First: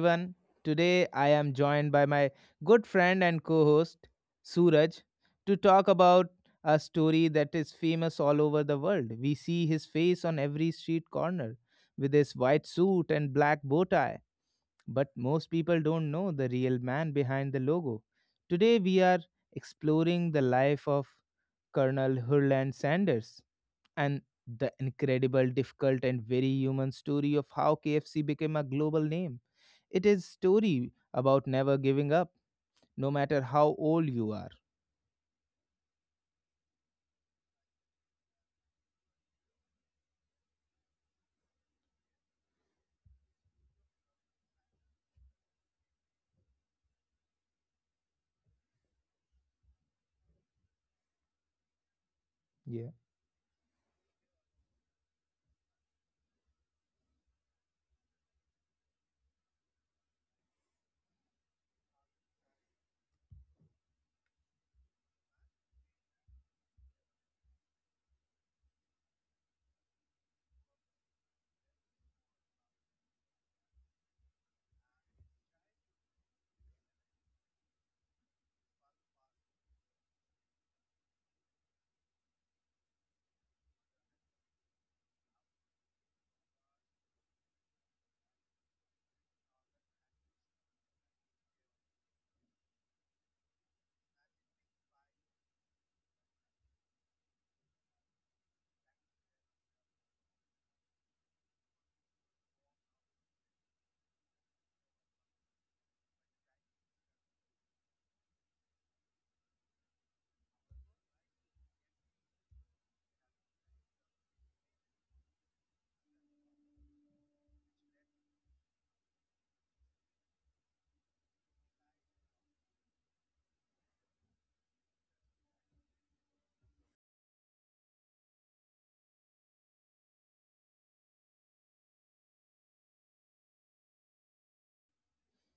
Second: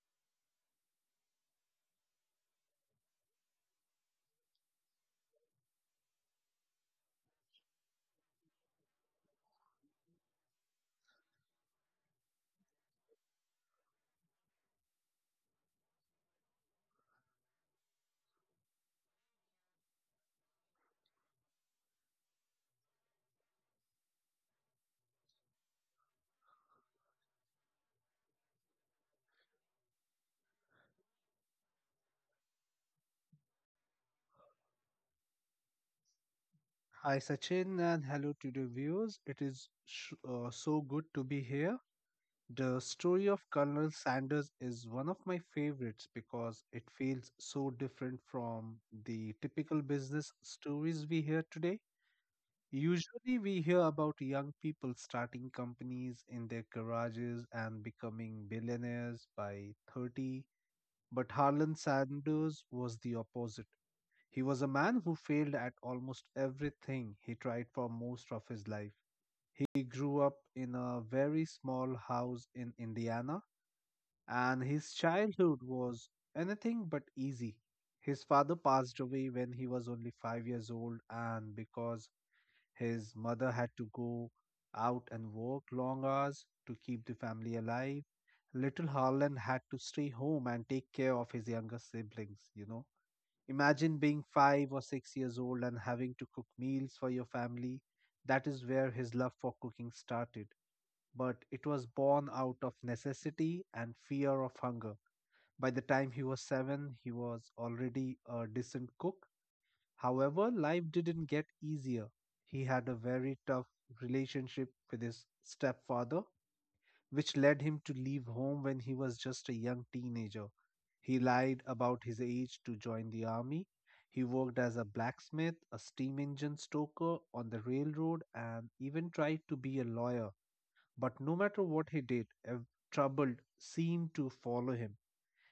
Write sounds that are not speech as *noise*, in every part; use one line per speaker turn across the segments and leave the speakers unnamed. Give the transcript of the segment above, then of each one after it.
everyone. Today, I am joined by my good friend and co host, Suraj, to talk about a story that is famous all over the world. We see his face on every street corner with his white suit and black bow tie, but most people don't know the real man behind the logo. Today, we are exploring the life of Colonel Hurland Sanders, and the incredible, difficult, and very human story of how KFC became a global name. It is story about never giving up, no matter how old you are.
Hi Sachin and hello to the viewers. It is so good to be here. The story of Colonel Sanders is one of my favorites because it feels so different from the typical business stories we hear today.
Yeah,
Usually, we hear about young people starting companies in their garages and becoming billionaires by 30, but Harlan Sanders was the opposite. He was a man who failed at almost everything he tried for most of his life. He grew up in a very small house in Indiana, and his childhood was anything but easy. His father passed away when he was only 5 years old, and because his mother had to go out and work long hours to keep the family alive, little Harlan had to stay home and take care of his younger siblings. Imagine being 5 or 6 years old and having to cook meals for your family. That is where his love for cooking started, but it was born out of necessity and fear of hunger. By the time he was seven, he was already a decent cook. However, life didn't get easier. He had a very tough relationship with his stepfather, which led him to leave home when he was just a young teenager. He lied about his age to join the army. He worked as a blacksmith, a steam engine stoker on the railroad, and even tried to be a lawyer. But no matter what he did, trouble seemed to follow him.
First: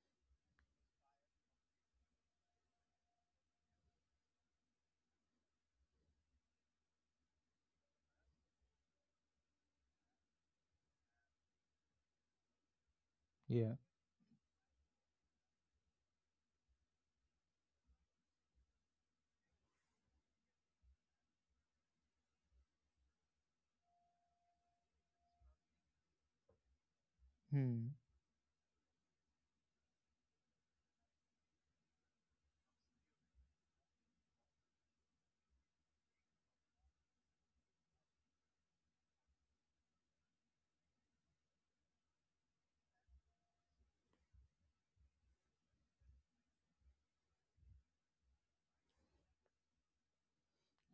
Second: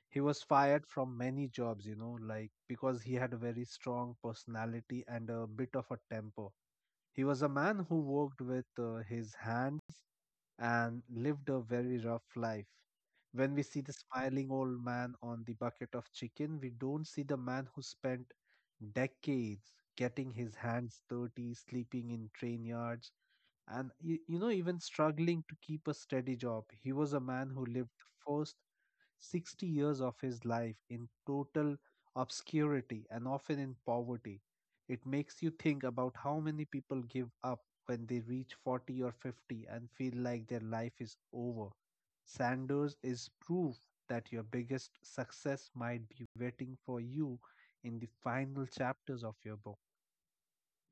He was fired from many jobs, like because he had a very strong personality and a bit of a temper. He was a man who worked with his hands and lived a very rough life. When we
yeah.
see the smiling old man on the bucket of chicken, we don't see the man who spent decades getting his hands dirty, sleeping in train yards, and even struggling to keep a steady job. He was a man who lived
Hmm.
the first 60 years of his life in total obscurity and often in poverty. It makes you think about how many people give up when they reach 40 or 50 and feel like their life is over. Sanders is proof that your biggest success might be waiting for you in the final chapters of your book.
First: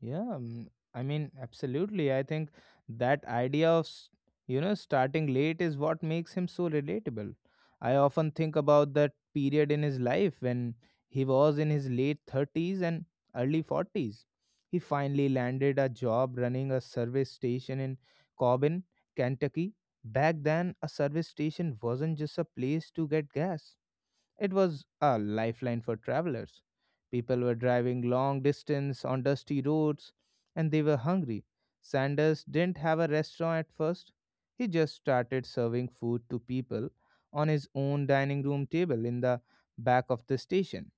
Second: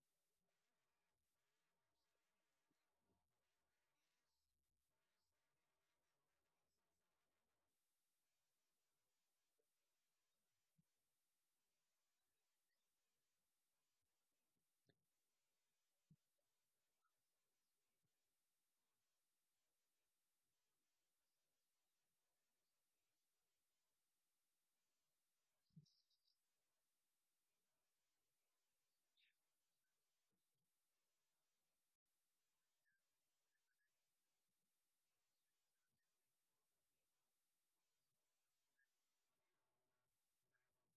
Yeah, I mean, absolutely. I think that idea of, starting late is what makes him so relatable. I often think about that period in his life when he was in his late 30s and early 40s. He finally landed a job running a service station in Corbin, Kentucky. Back then, a service station wasn't just a place to get gas. It was a lifeline for travelers. People were driving long distance on dusty roads and they were hungry. Sanders didn't have a restaurant at first. He just started serving food to people on his own dining room table in the back of the station.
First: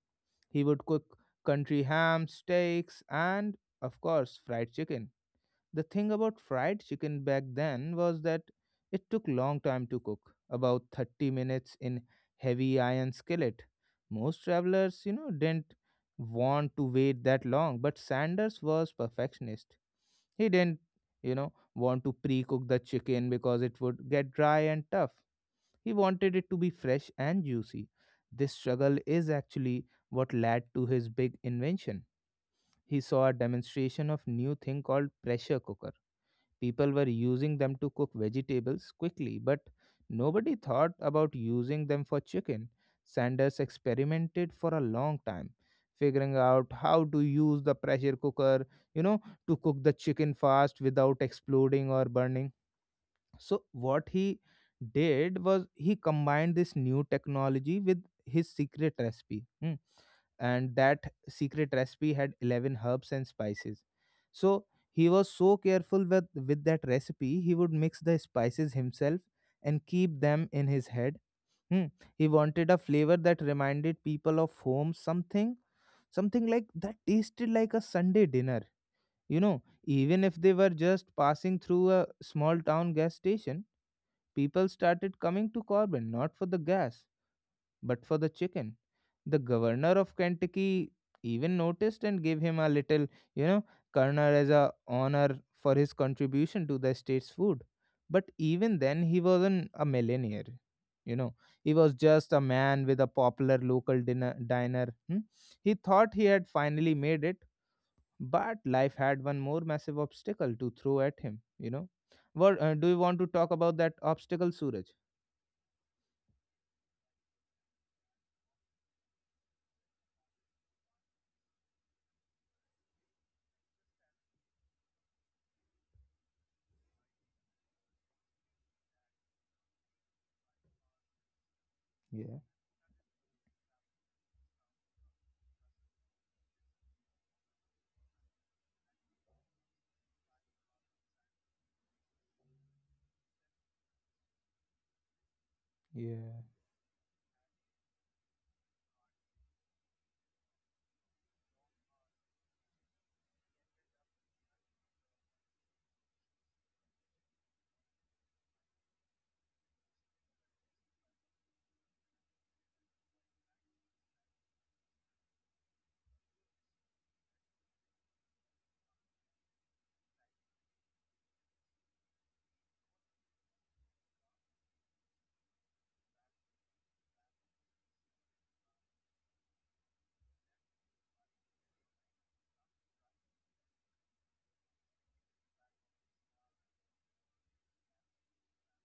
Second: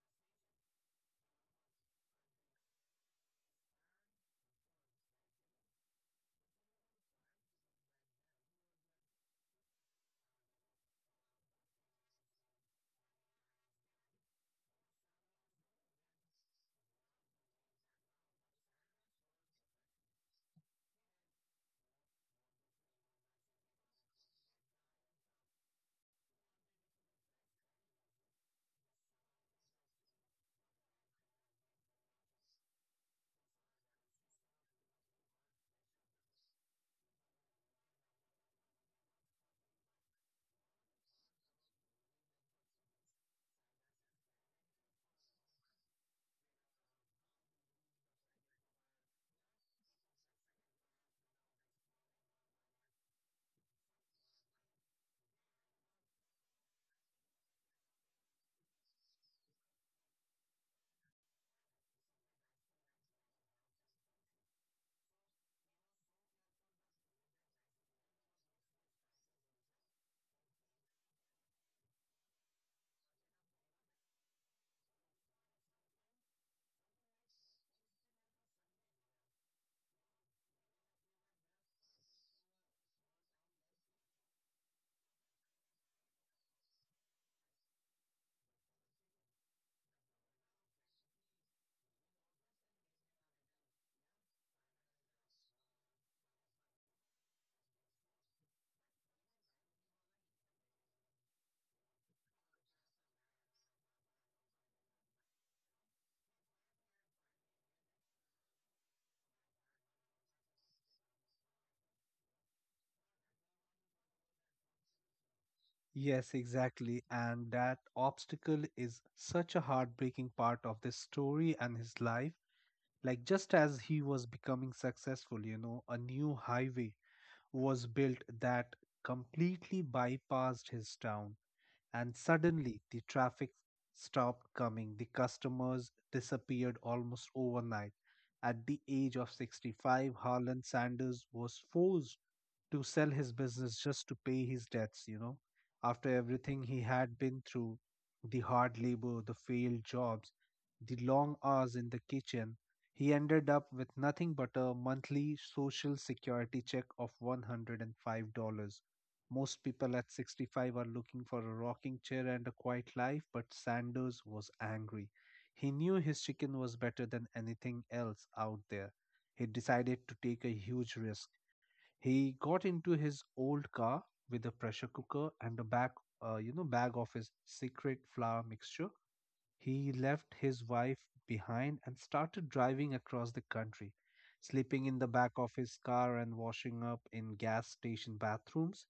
He would cook country ham, steaks, and, of course, fried chicken. The thing about fried chicken back then was that it took long time to cook, about 30 minutes in heavy iron skillet. Most travelers, didn't want to wait that long, but Sanders was perfectionist. He didn't, want to pre-cook the chicken because it would get dry and tough. He wanted it to be fresh and juicy. This struggle is actually what led to his big invention. He saw a demonstration of new thing called pressure cooker. People were using them to cook vegetables quickly, but nobody thought about using them for chicken. Sanders experimented for a long time, figuring out how to use the pressure cooker, you know, to cook the chicken fast without exploding or burning. So, what he did was he combined this new technology with his secret recipe. Hmm. And that secret recipe had 11 herbs and spices, so he was so careful with that recipe. He would mix the spices himself and keep them in his head. Hmm. He wanted a flavor that reminded people of home, something like that tasted like a Sunday dinner, you know, even if they were just passing through a small town gas station. People started coming to Corbin not for the gas but for the chicken. The governor of Kentucky even noticed and gave him a little, you know, kernel as a honor for his contribution to the state's food. But even then, he wasn't a millionaire. You know, he was just a man with a popular local dinner diner. Hmm. He thought he had finally made it, but life had one more massive obstacle to throw at him. You know, what do you want to talk about that obstacle, Suraj?
Yes, exactly. And that obstacle is such a heartbreaking part of this story and his life. Like, just as he was becoming successful, a new highway was built that completely bypassed his town, and
Yeah,
suddenly the traffic stopped coming. The customers disappeared almost overnight. At the age of 65, Harlan Sanders was forced to sell his business just to pay his debts. After
yeah,
everything he had been through, the hard labor, the failed jobs, the long hours in the kitchen, he ended up with nothing but a monthly social security check of $105. Most people at 65 are looking for a rocking chair and a quiet life, but Sanders was angry. He knew his chicken was better than anything else out there. He decided to take a huge risk. He got into his old car with a pressure cooker and a bag of his secret flour mixture. He left his wife behind and started driving across the country, sleeping in the back of his car and washing up in gas station bathrooms,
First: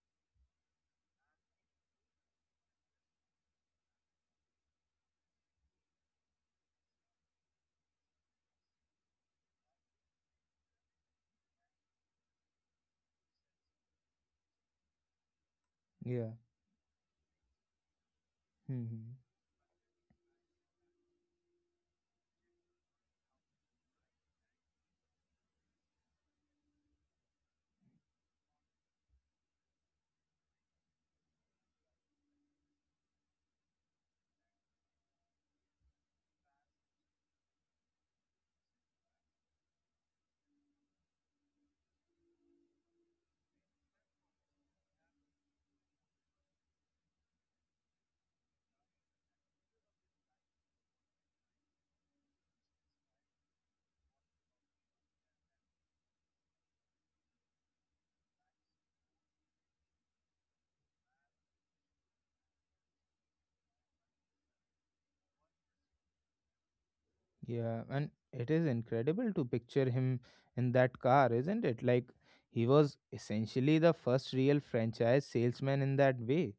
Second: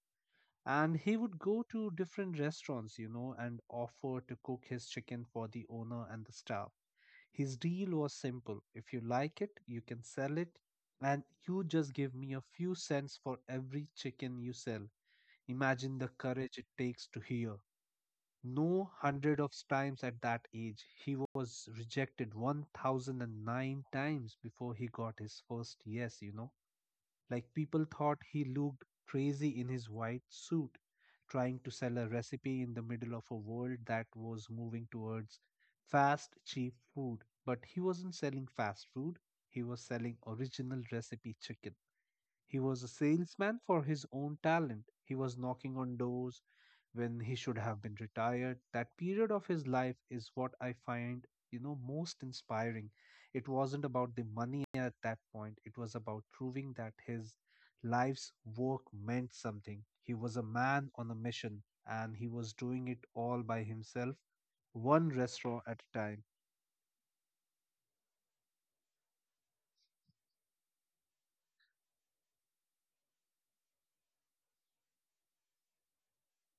and he would go to different restaurants and offer to cook his chicken for the owner and the staff. His deal was simple: if you like it, you can sell it, and you just give me a few cents for every chicken you sell. Imagine the
yeah.
courage it takes to hear no
Hmm.
hundred of times at that age. He was rejected 1009 times before he got his first yes. Like, people thought he looked crazy in his white suit, trying to sell a recipe in the middle of a world that was moving towards fast, cheap food. But he wasn't selling fast food, he was selling original recipe chicken. He was a salesman for his own talent. He was knocking on doors when he should have been retired. That period of his life is what I find, most inspiring. It wasn't about the money at that point, it was about proving that his life's work meant something. He was a man on a mission, and he was doing it all by himself, one restaurant at a time.
Yeah, and it is incredible to picture him in that car, isn't it? Like, he was essentially the first real franchise salesman in that way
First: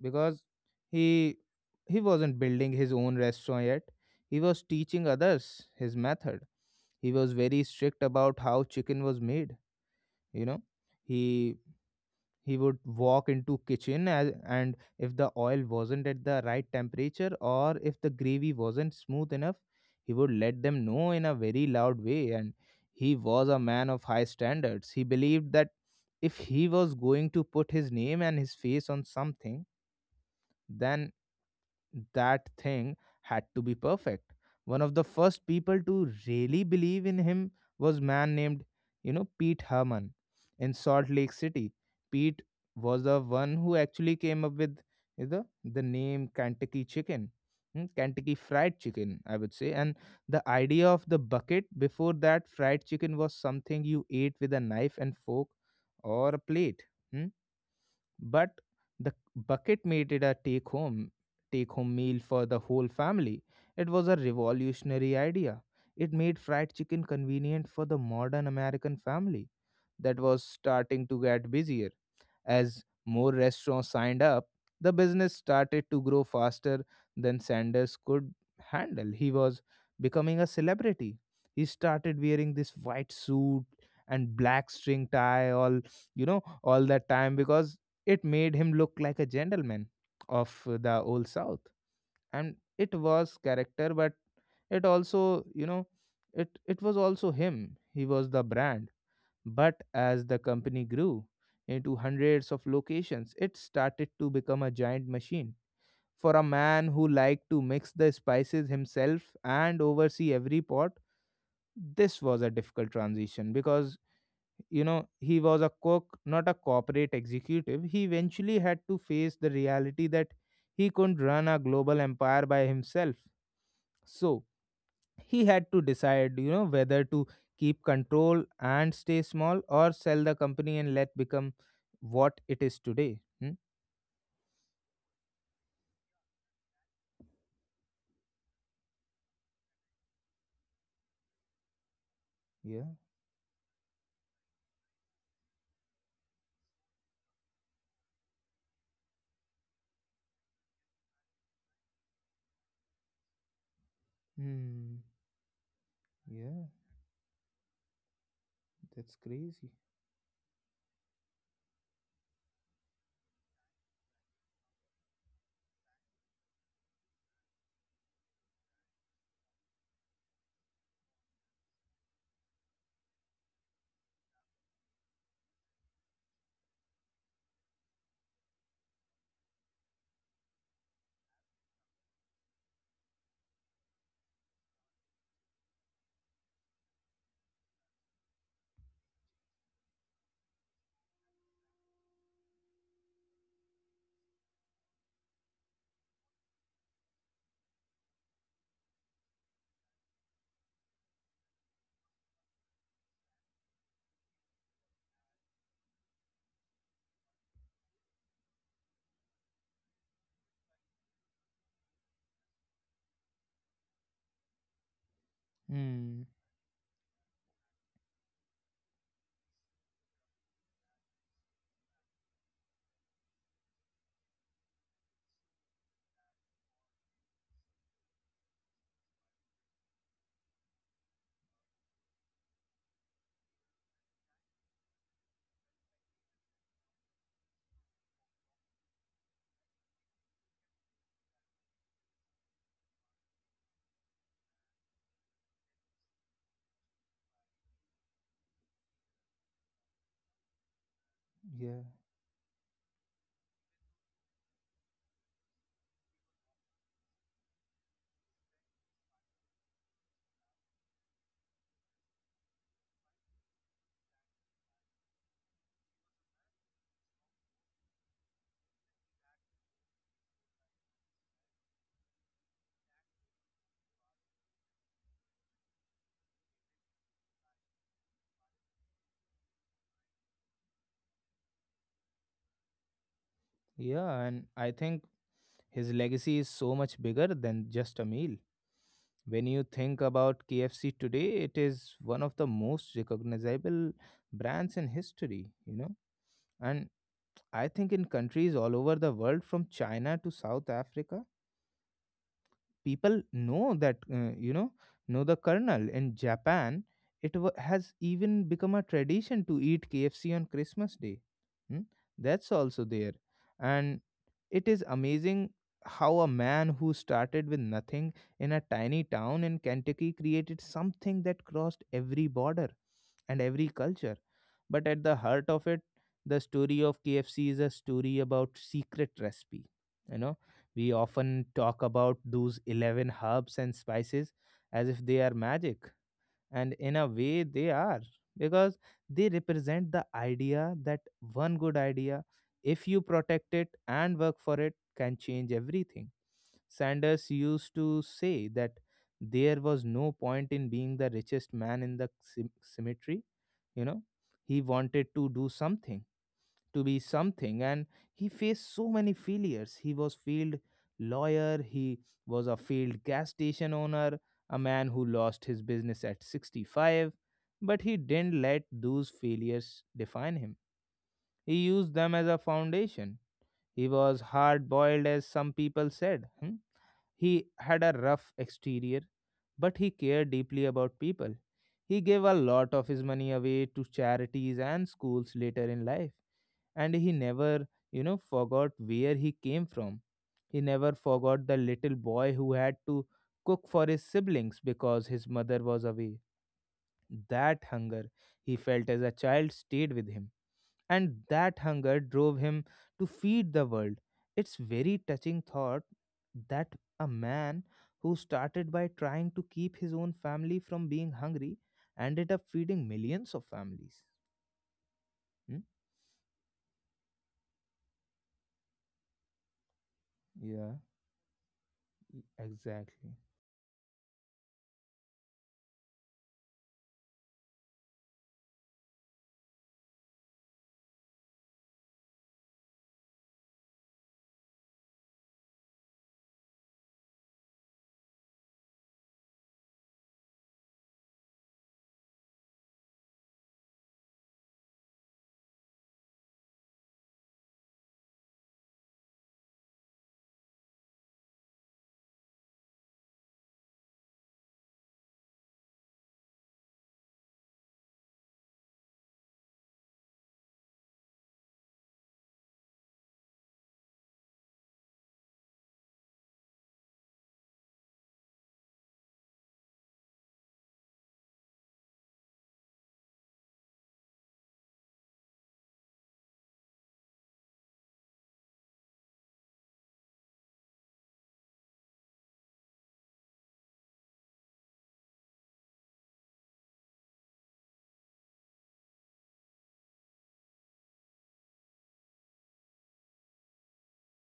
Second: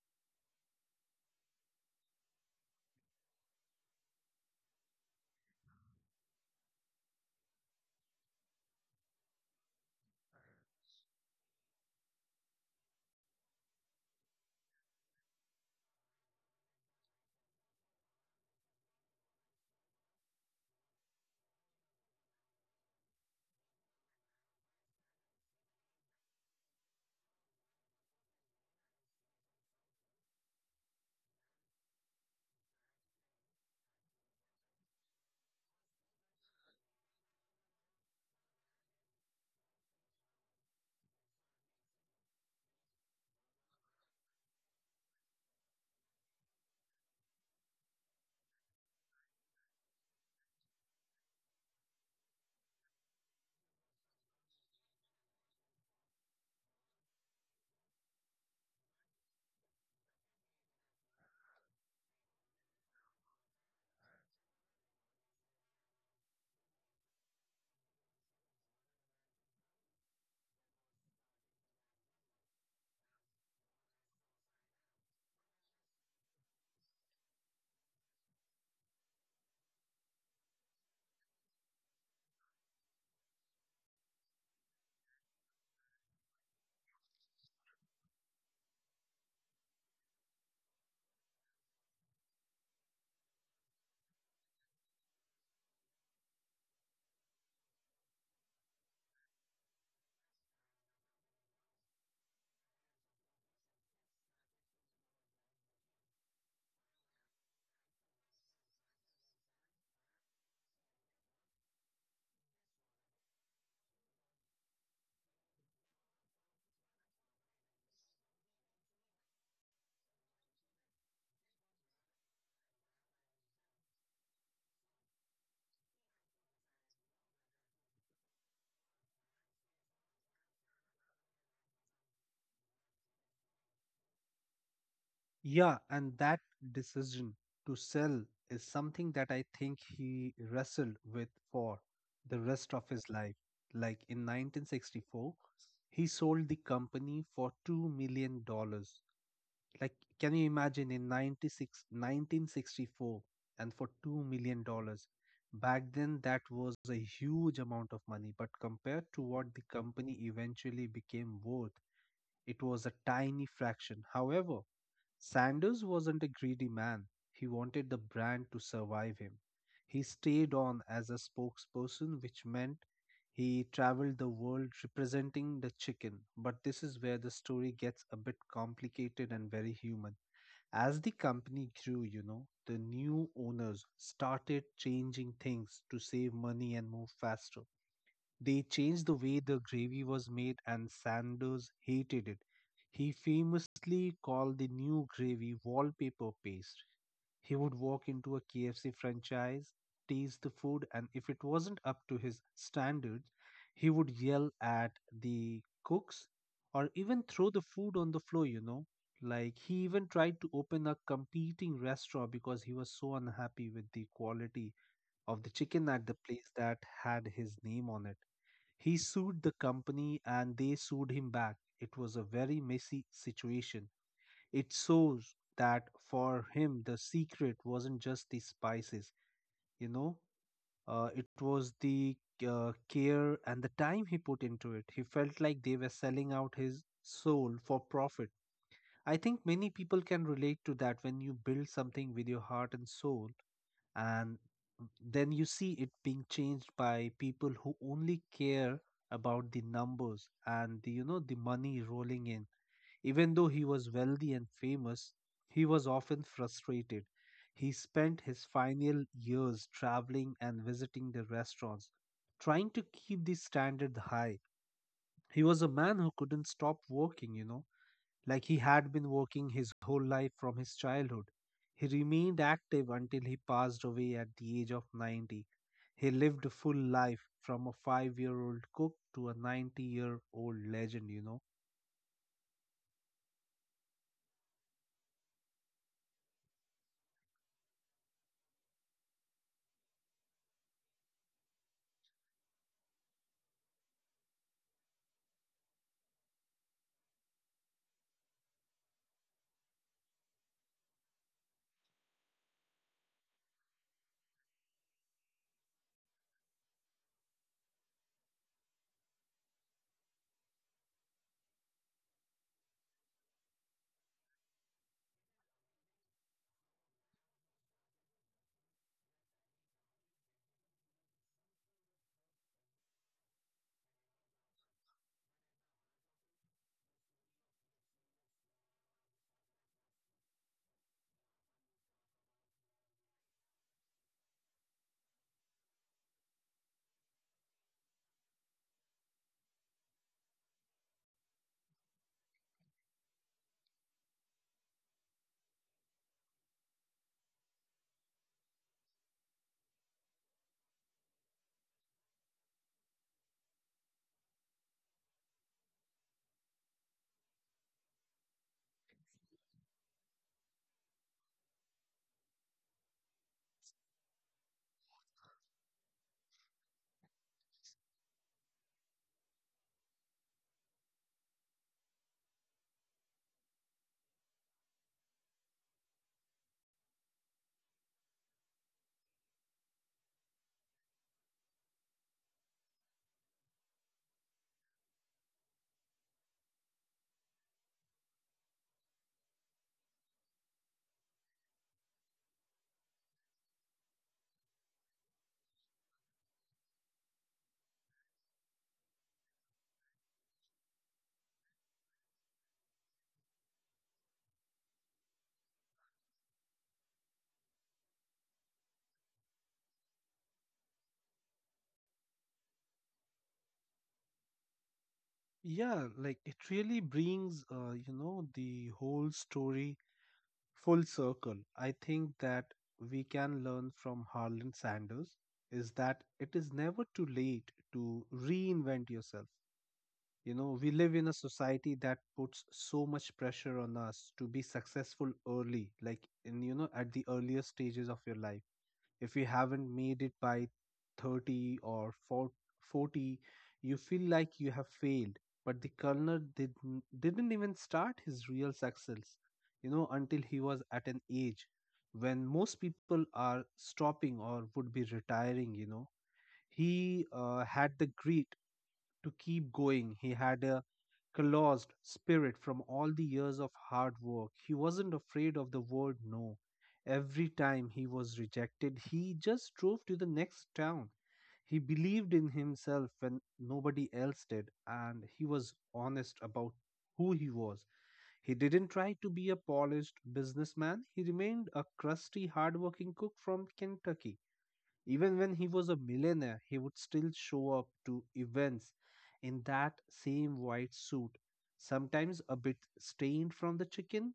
because he he wasn't building his own restaurant yet. He was teaching others his method. He was very strict about how chicken was made, you know. He he would walk into kitchen as, and if the oil wasn't at the right temperature or if the gravy wasn't smooth enough, he would let them know in a very loud way. And he was a man of high standards. He believed that if he was going to put his name and his face on something, then that thing had to be perfect. One of the first people to really believe in him was man named, Pete Herman in Salt Lake City. Pete was the one who actually came up with the name Kentucky Chicken, hmm, Kentucky Fried Chicken, I would say. And the idea of the bucket. Before that, fried chicken was something you ate with a knife and fork or a plate. Hmm. But the bucket made it a take home meal for the whole family. It was a revolutionary idea. It made fried chicken convenient for the modern American family that was starting to get busier. As more restaurants signed up, the business started to grow faster than Sanders could handle. He was becoming a celebrity. He started wearing this white suit and black string tie all all that time because it made him look like a gentleman of the old south. And it was character, but it also, it was also him. He was the brand. But as the company grew into hundreds of locations, it started to become a giant machine. For a man who liked to mix the spices himself and oversee every pot, this was a difficult transition because, you know, he was a cook, not a corporate executive. He eventually had to face the reality that he couldn't run a global empire by himself. So, he had to decide, you know, whether to keep control and stay small or sell the company and let become what it is today. Hmm?
Yeah, and that decision to sell is something that I think he wrestled with for the rest of
Yeah.
his life. Like, in 1964, he sold the company for $2 million dollars. Like, can you imagine, in 96, 1964, and for $2 million?
Hmm.
dollars? Back then, that
Yeah,
was a huge amount of money, but compared
that's
to what the
crazy.
company eventually became worth, it was a tiny fraction. However, Sanders wasn't a greedy man. He wanted the brand to survive him. He stayed on as a spokesperson, which meant he traveled the world representing the chicken, but this is where the story gets a bit complicated and very human. As the company grew, the new owners started changing things to save money and move faster. They changed the way the gravy was made, and Sanders hated it. He famously called the new gravy wallpaper paste. He would walk into a KFC franchise, taste the food, and if it wasn't up to his standards, he would yell at the cooks or even throw the food on the floor. Like, he even tried to open a competing restaurant because he was so unhappy with the quality of the chicken at the
Hmm.
place that had his name on it. He sued the company and they sued him back. It was a very messy situation. It shows that for him, the secret wasn't just the spices, you know, it was the care and the time he put into it. He felt like they were selling out his soul for profit. I think many people can relate to that, when you build something with your heart and soul, and then you see it being changed by people who only care about the numbers and the, you know the
Yeah.
money rolling in. Even though he was wealthy and famous, he was often frustrated. He spent his final years traveling and visiting the restaurants, trying to keep the standard high. He was a man who couldn't stop working, like he had been working his whole life from his childhood. He remained active until he passed away at the age of 90. He lived a full life, from a 5 year old cook to a 90-year-old legend.
Yeah, and I think his legacy is so much bigger than just a meal. When you think about KFC today, it is one of the most recognizable brands in history, you know. And I think in countries all over the world, from China to South Africa, people know that, know the kernel. In Japan, it wa has even become a tradition to eat KFC on Christmas day. Hmm? That's also there. And it is amazing how a man who started with nothing in a tiny town in Kentucky created something that crossed every border and every culture. But at the heart of it, the story of KFC is a story about secret recipe, you know. We often talk about those 11 herbs and spices as if they are magic, and in a way, they are, because they represent the idea that one good idea, if you protect it and work for it, can change everything. Sanders used to say that there was no point in being the richest man in the cemetery, you know. He wanted to do something, to be something. And he faced so many failures. He was failed lawyer, he was a failed gas station owner, a man who lost his business at 65, but he didn't let those failures define him. He used them as a foundation. He was hard boiled, as some people said. Hmm? He had a rough exterior, but he cared deeply about people. He gave a lot of his money away to charities and schools later in life, and he never, forgot where he came from. He never forgot the little boy who had to cook for his siblings because his mother was away. That hunger he felt as a child stayed with him, and that hunger drove him to feed the world. It's very touching thought that a man who started by trying to keep his own family from being hungry ended up feeding millions of families. Hmm?
Yeah, like, it really brings, the whole story
Yeah,
full circle. I think that we
exactly.
can learn from Harlan Sanders is that it is never too late to reinvent yourself. You know, we live in a society that puts so much pressure on us to be successful early, like, in, at the earlier stages of your life. If you haven't made it by 30 or 4 40, you feel like you have failed. But the colonel didn't even start his real success, until he was at an age when most people are stopping or would be retiring. He had to keep going. He had a callous spirit from all the years of hard work. He wasn't afraid of the word no. Every time he was rejected, he just drove to the next town. He believed in himself when nobody else did, and he was honest about who he was. He didn't try to be a polished businessman. He remained a crusty, hardworking cook from Kentucky. Even when he was a millionaire, he would still show up to events in that same white suit, sometimes a bit stained from the chicken.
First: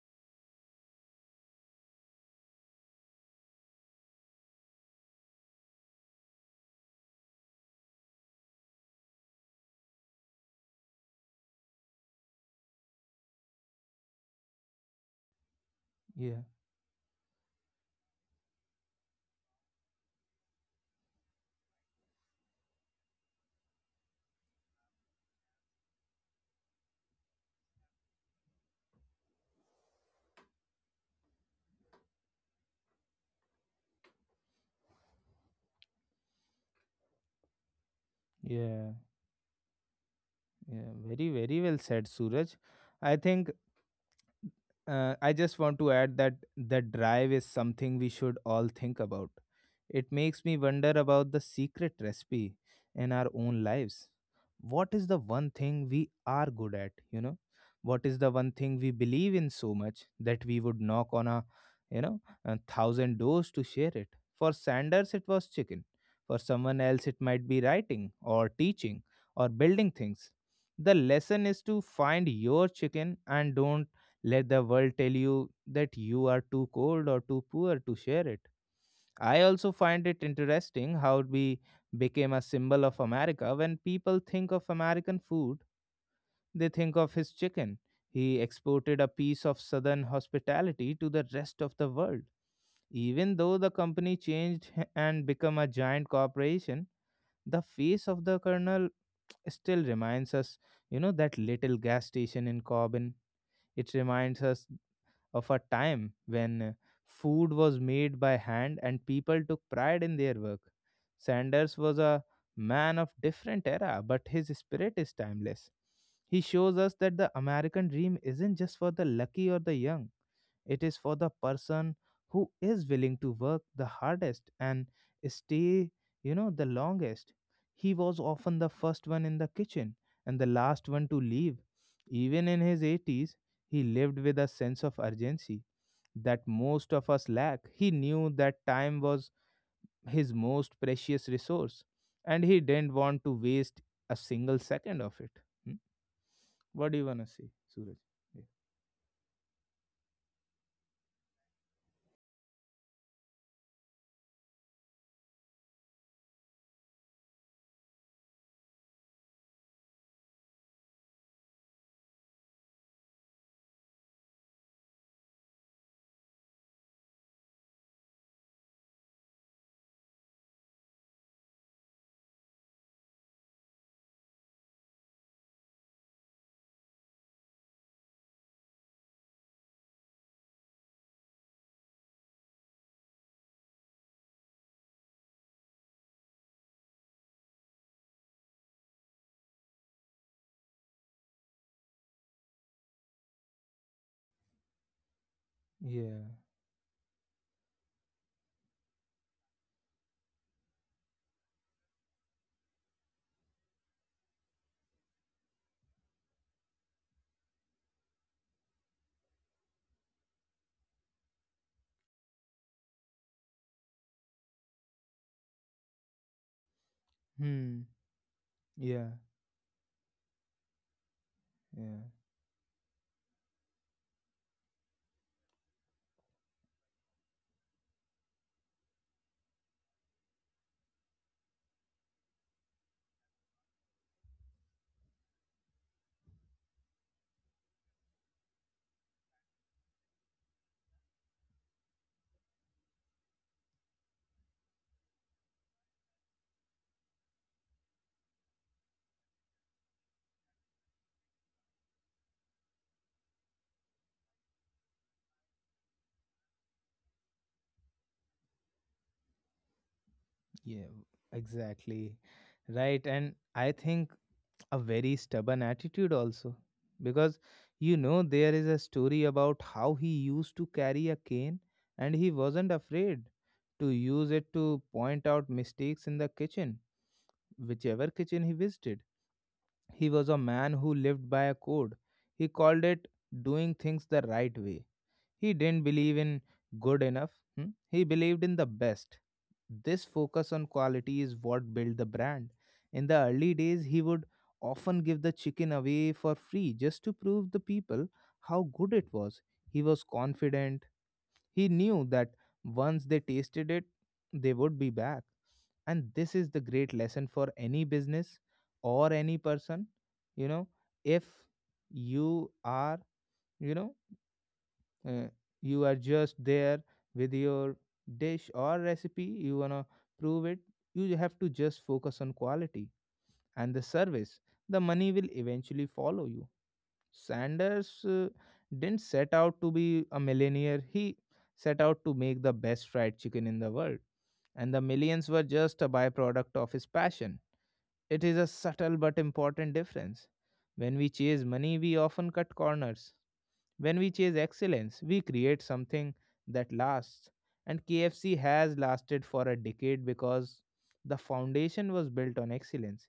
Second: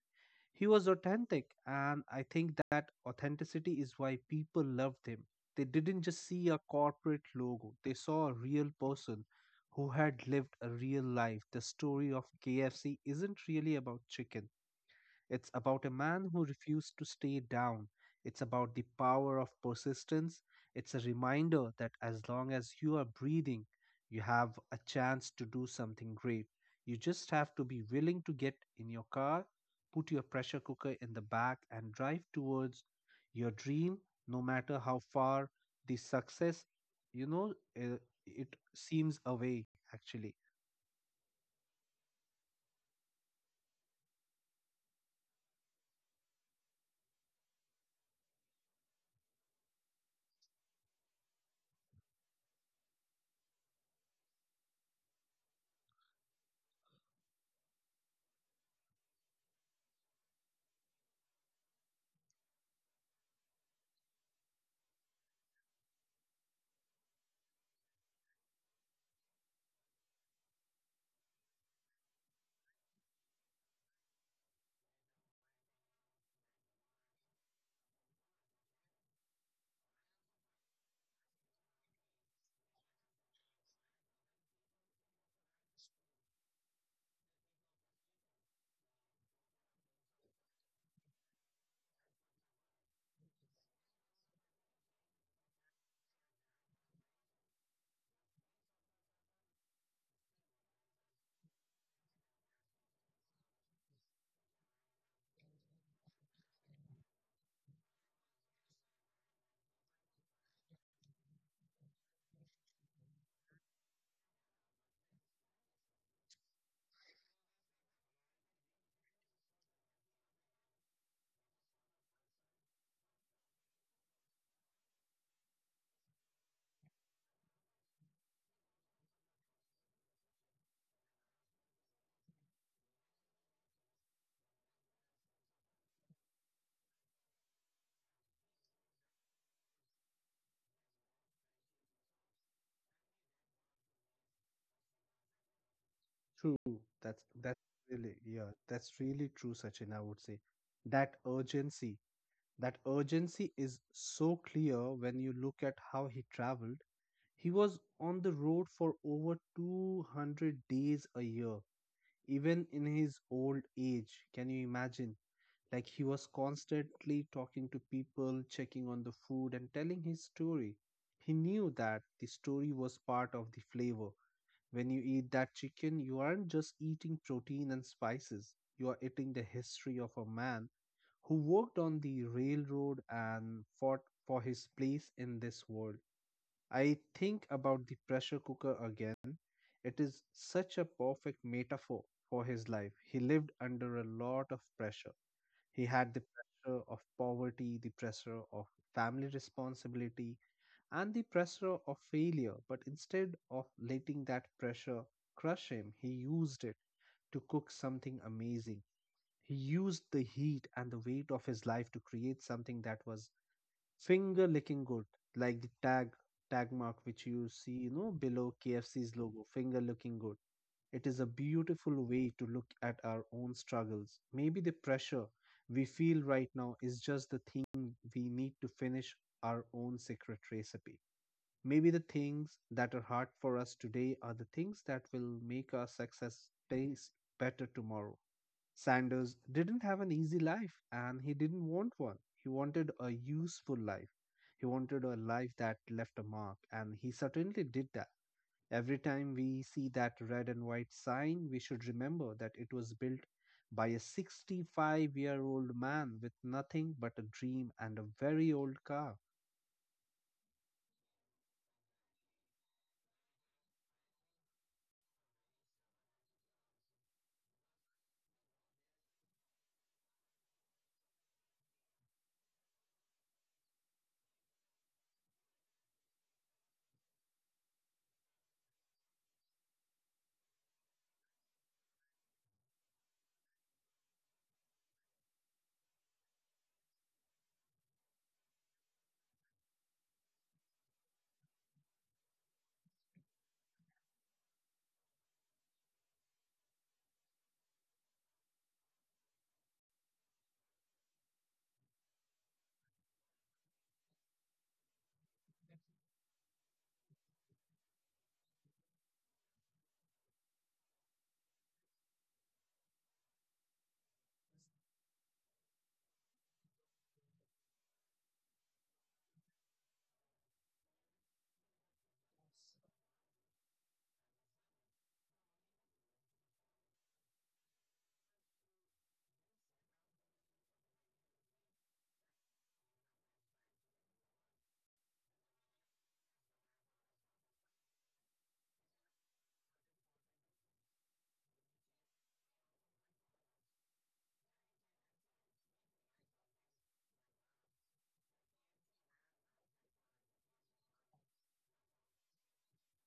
He was authentic, and I think that authenticity is why people loved him. They didn't just see a corporate logo, they saw a real person who had lived a real life. The story of KFC isn't really about chicken, it's about a man who
Yeah,
refused to stay down. It's about the power of persistence. It's a reminder that as long as you are breathing, you have a chance to do something great. You just have to be willing to get in your car, put your pressure cooker in the back, and drive towards your dream, no matter how far the success, you know, uh, it
yeah,
seems away, actually.
yeah. Very, very well said, Suraj. I think I just want to add that the drive is something we should all think about. It makes me wonder about the secret recipe in our own lives. What is the one thing we are good at, you know? What is the one thing we believe in so much that we would knock on a, you know, a thousand doors to share it? For Sanders, it was chicken. For someone else, it might be writing or teaching or building things. The lesson is to find your chicken and don't let the world tell you that you are too cold or too poor to share it. I also find it interesting how we became a symbol of America. When people think of American food, they think of his chicken. He exported a piece of southern hospitality to the rest of the world. Even though the company changed and become a giant corporation, the face of the colonel still reminds us, you know, that little gas station in Corbin. It reminds us of a time when food was made by hand and people took pride in their work. Sanders was a man of different era, but his spirit is timeless. He shows us that the American dream isn't just for the lucky or the young, it is for the person who is willing to work the hardest and stay, the longest. He was often the first one in the kitchen and the last one to leave. Even in his 80s, he lived with a sense of urgency that most of us lack. He knew that time was his most precious resource and he didn't want to waste a single second of it. Hmm?
True.
What do you
That's
want to say,
that's
Suraj?
really yeah,
Yeah.
that's really true, Sachin, I would say. That urgency, that urgency is so clear when you look at how he traveled. He was on the road for over 200 days a year, even in his old age. Can you imagine? Like he was constantly talking to people, checking on the food and telling his story. He knew that the story was part of the flavor. When you eat that chicken, you aren't just eating protein and spices. You are eating the history of a man who worked on the railroad and fought for his place in this world. I think about the pressure cooker again. It is such a perfect metaphor for his life. He lived under a lot of pressure. He had the
Yeah.
pressure of poverty, the pressure of family responsibility, and the pressure of failure. But instead of letting that pressure crush him, he used it to cook something amazing. He used the heat and the weight of his life to create something that was finger licking good, like the tag mark which you see,
Hmm.
you know, below
Yeah.
KFC's logo, finger looking good. It is a
Yeah.
beautiful way to look at our own struggles. Maybe the pressure we feel right now is just the thing we need to finish our own secret recipe. Maybe the things that are hard for us today are the things that will make our success taste better tomorrow. Sanders didn't have an easy life and he didn't want one. He wanted a useful life. He wanted a life that left a mark, and he certainly did that. Every time we see that red and white sign, we should remember that it was built by a 65-year-old man with nothing but a dream and a very old car.
Yeah, exactly. Right. And I think a very stubborn attitude also. Because there is a story about how he used to carry a cane and he wasn't afraid to use it to point out mistakes in the kitchen, whichever kitchen he visited. He was a man who lived by a code. He called it doing things the right way. He didn't believe in good enough, he believed in the best. This focus on quality is what built the brand. In the early days, he would often give the chicken away for free just to prove the people how good it was. He was confident. He knew that once they tasted it, they would be back. And this is the great lesson for any business or any person. You know, if you are, you know, uh, you are just there with your dish or recipe. You want to prove it, you have to just focus on quality and the service. The money will eventually follow you. Sanders didn't set out to be a millionaire. He set out to make the best fried chicken in the world, and the millions were just a byproduct of his passion. It is a subtle but important difference. When we chase money, we often cut corners. When we chase excellence, we create something that lasts. And KFC has lasted for a decade because the foundation was built on excellence.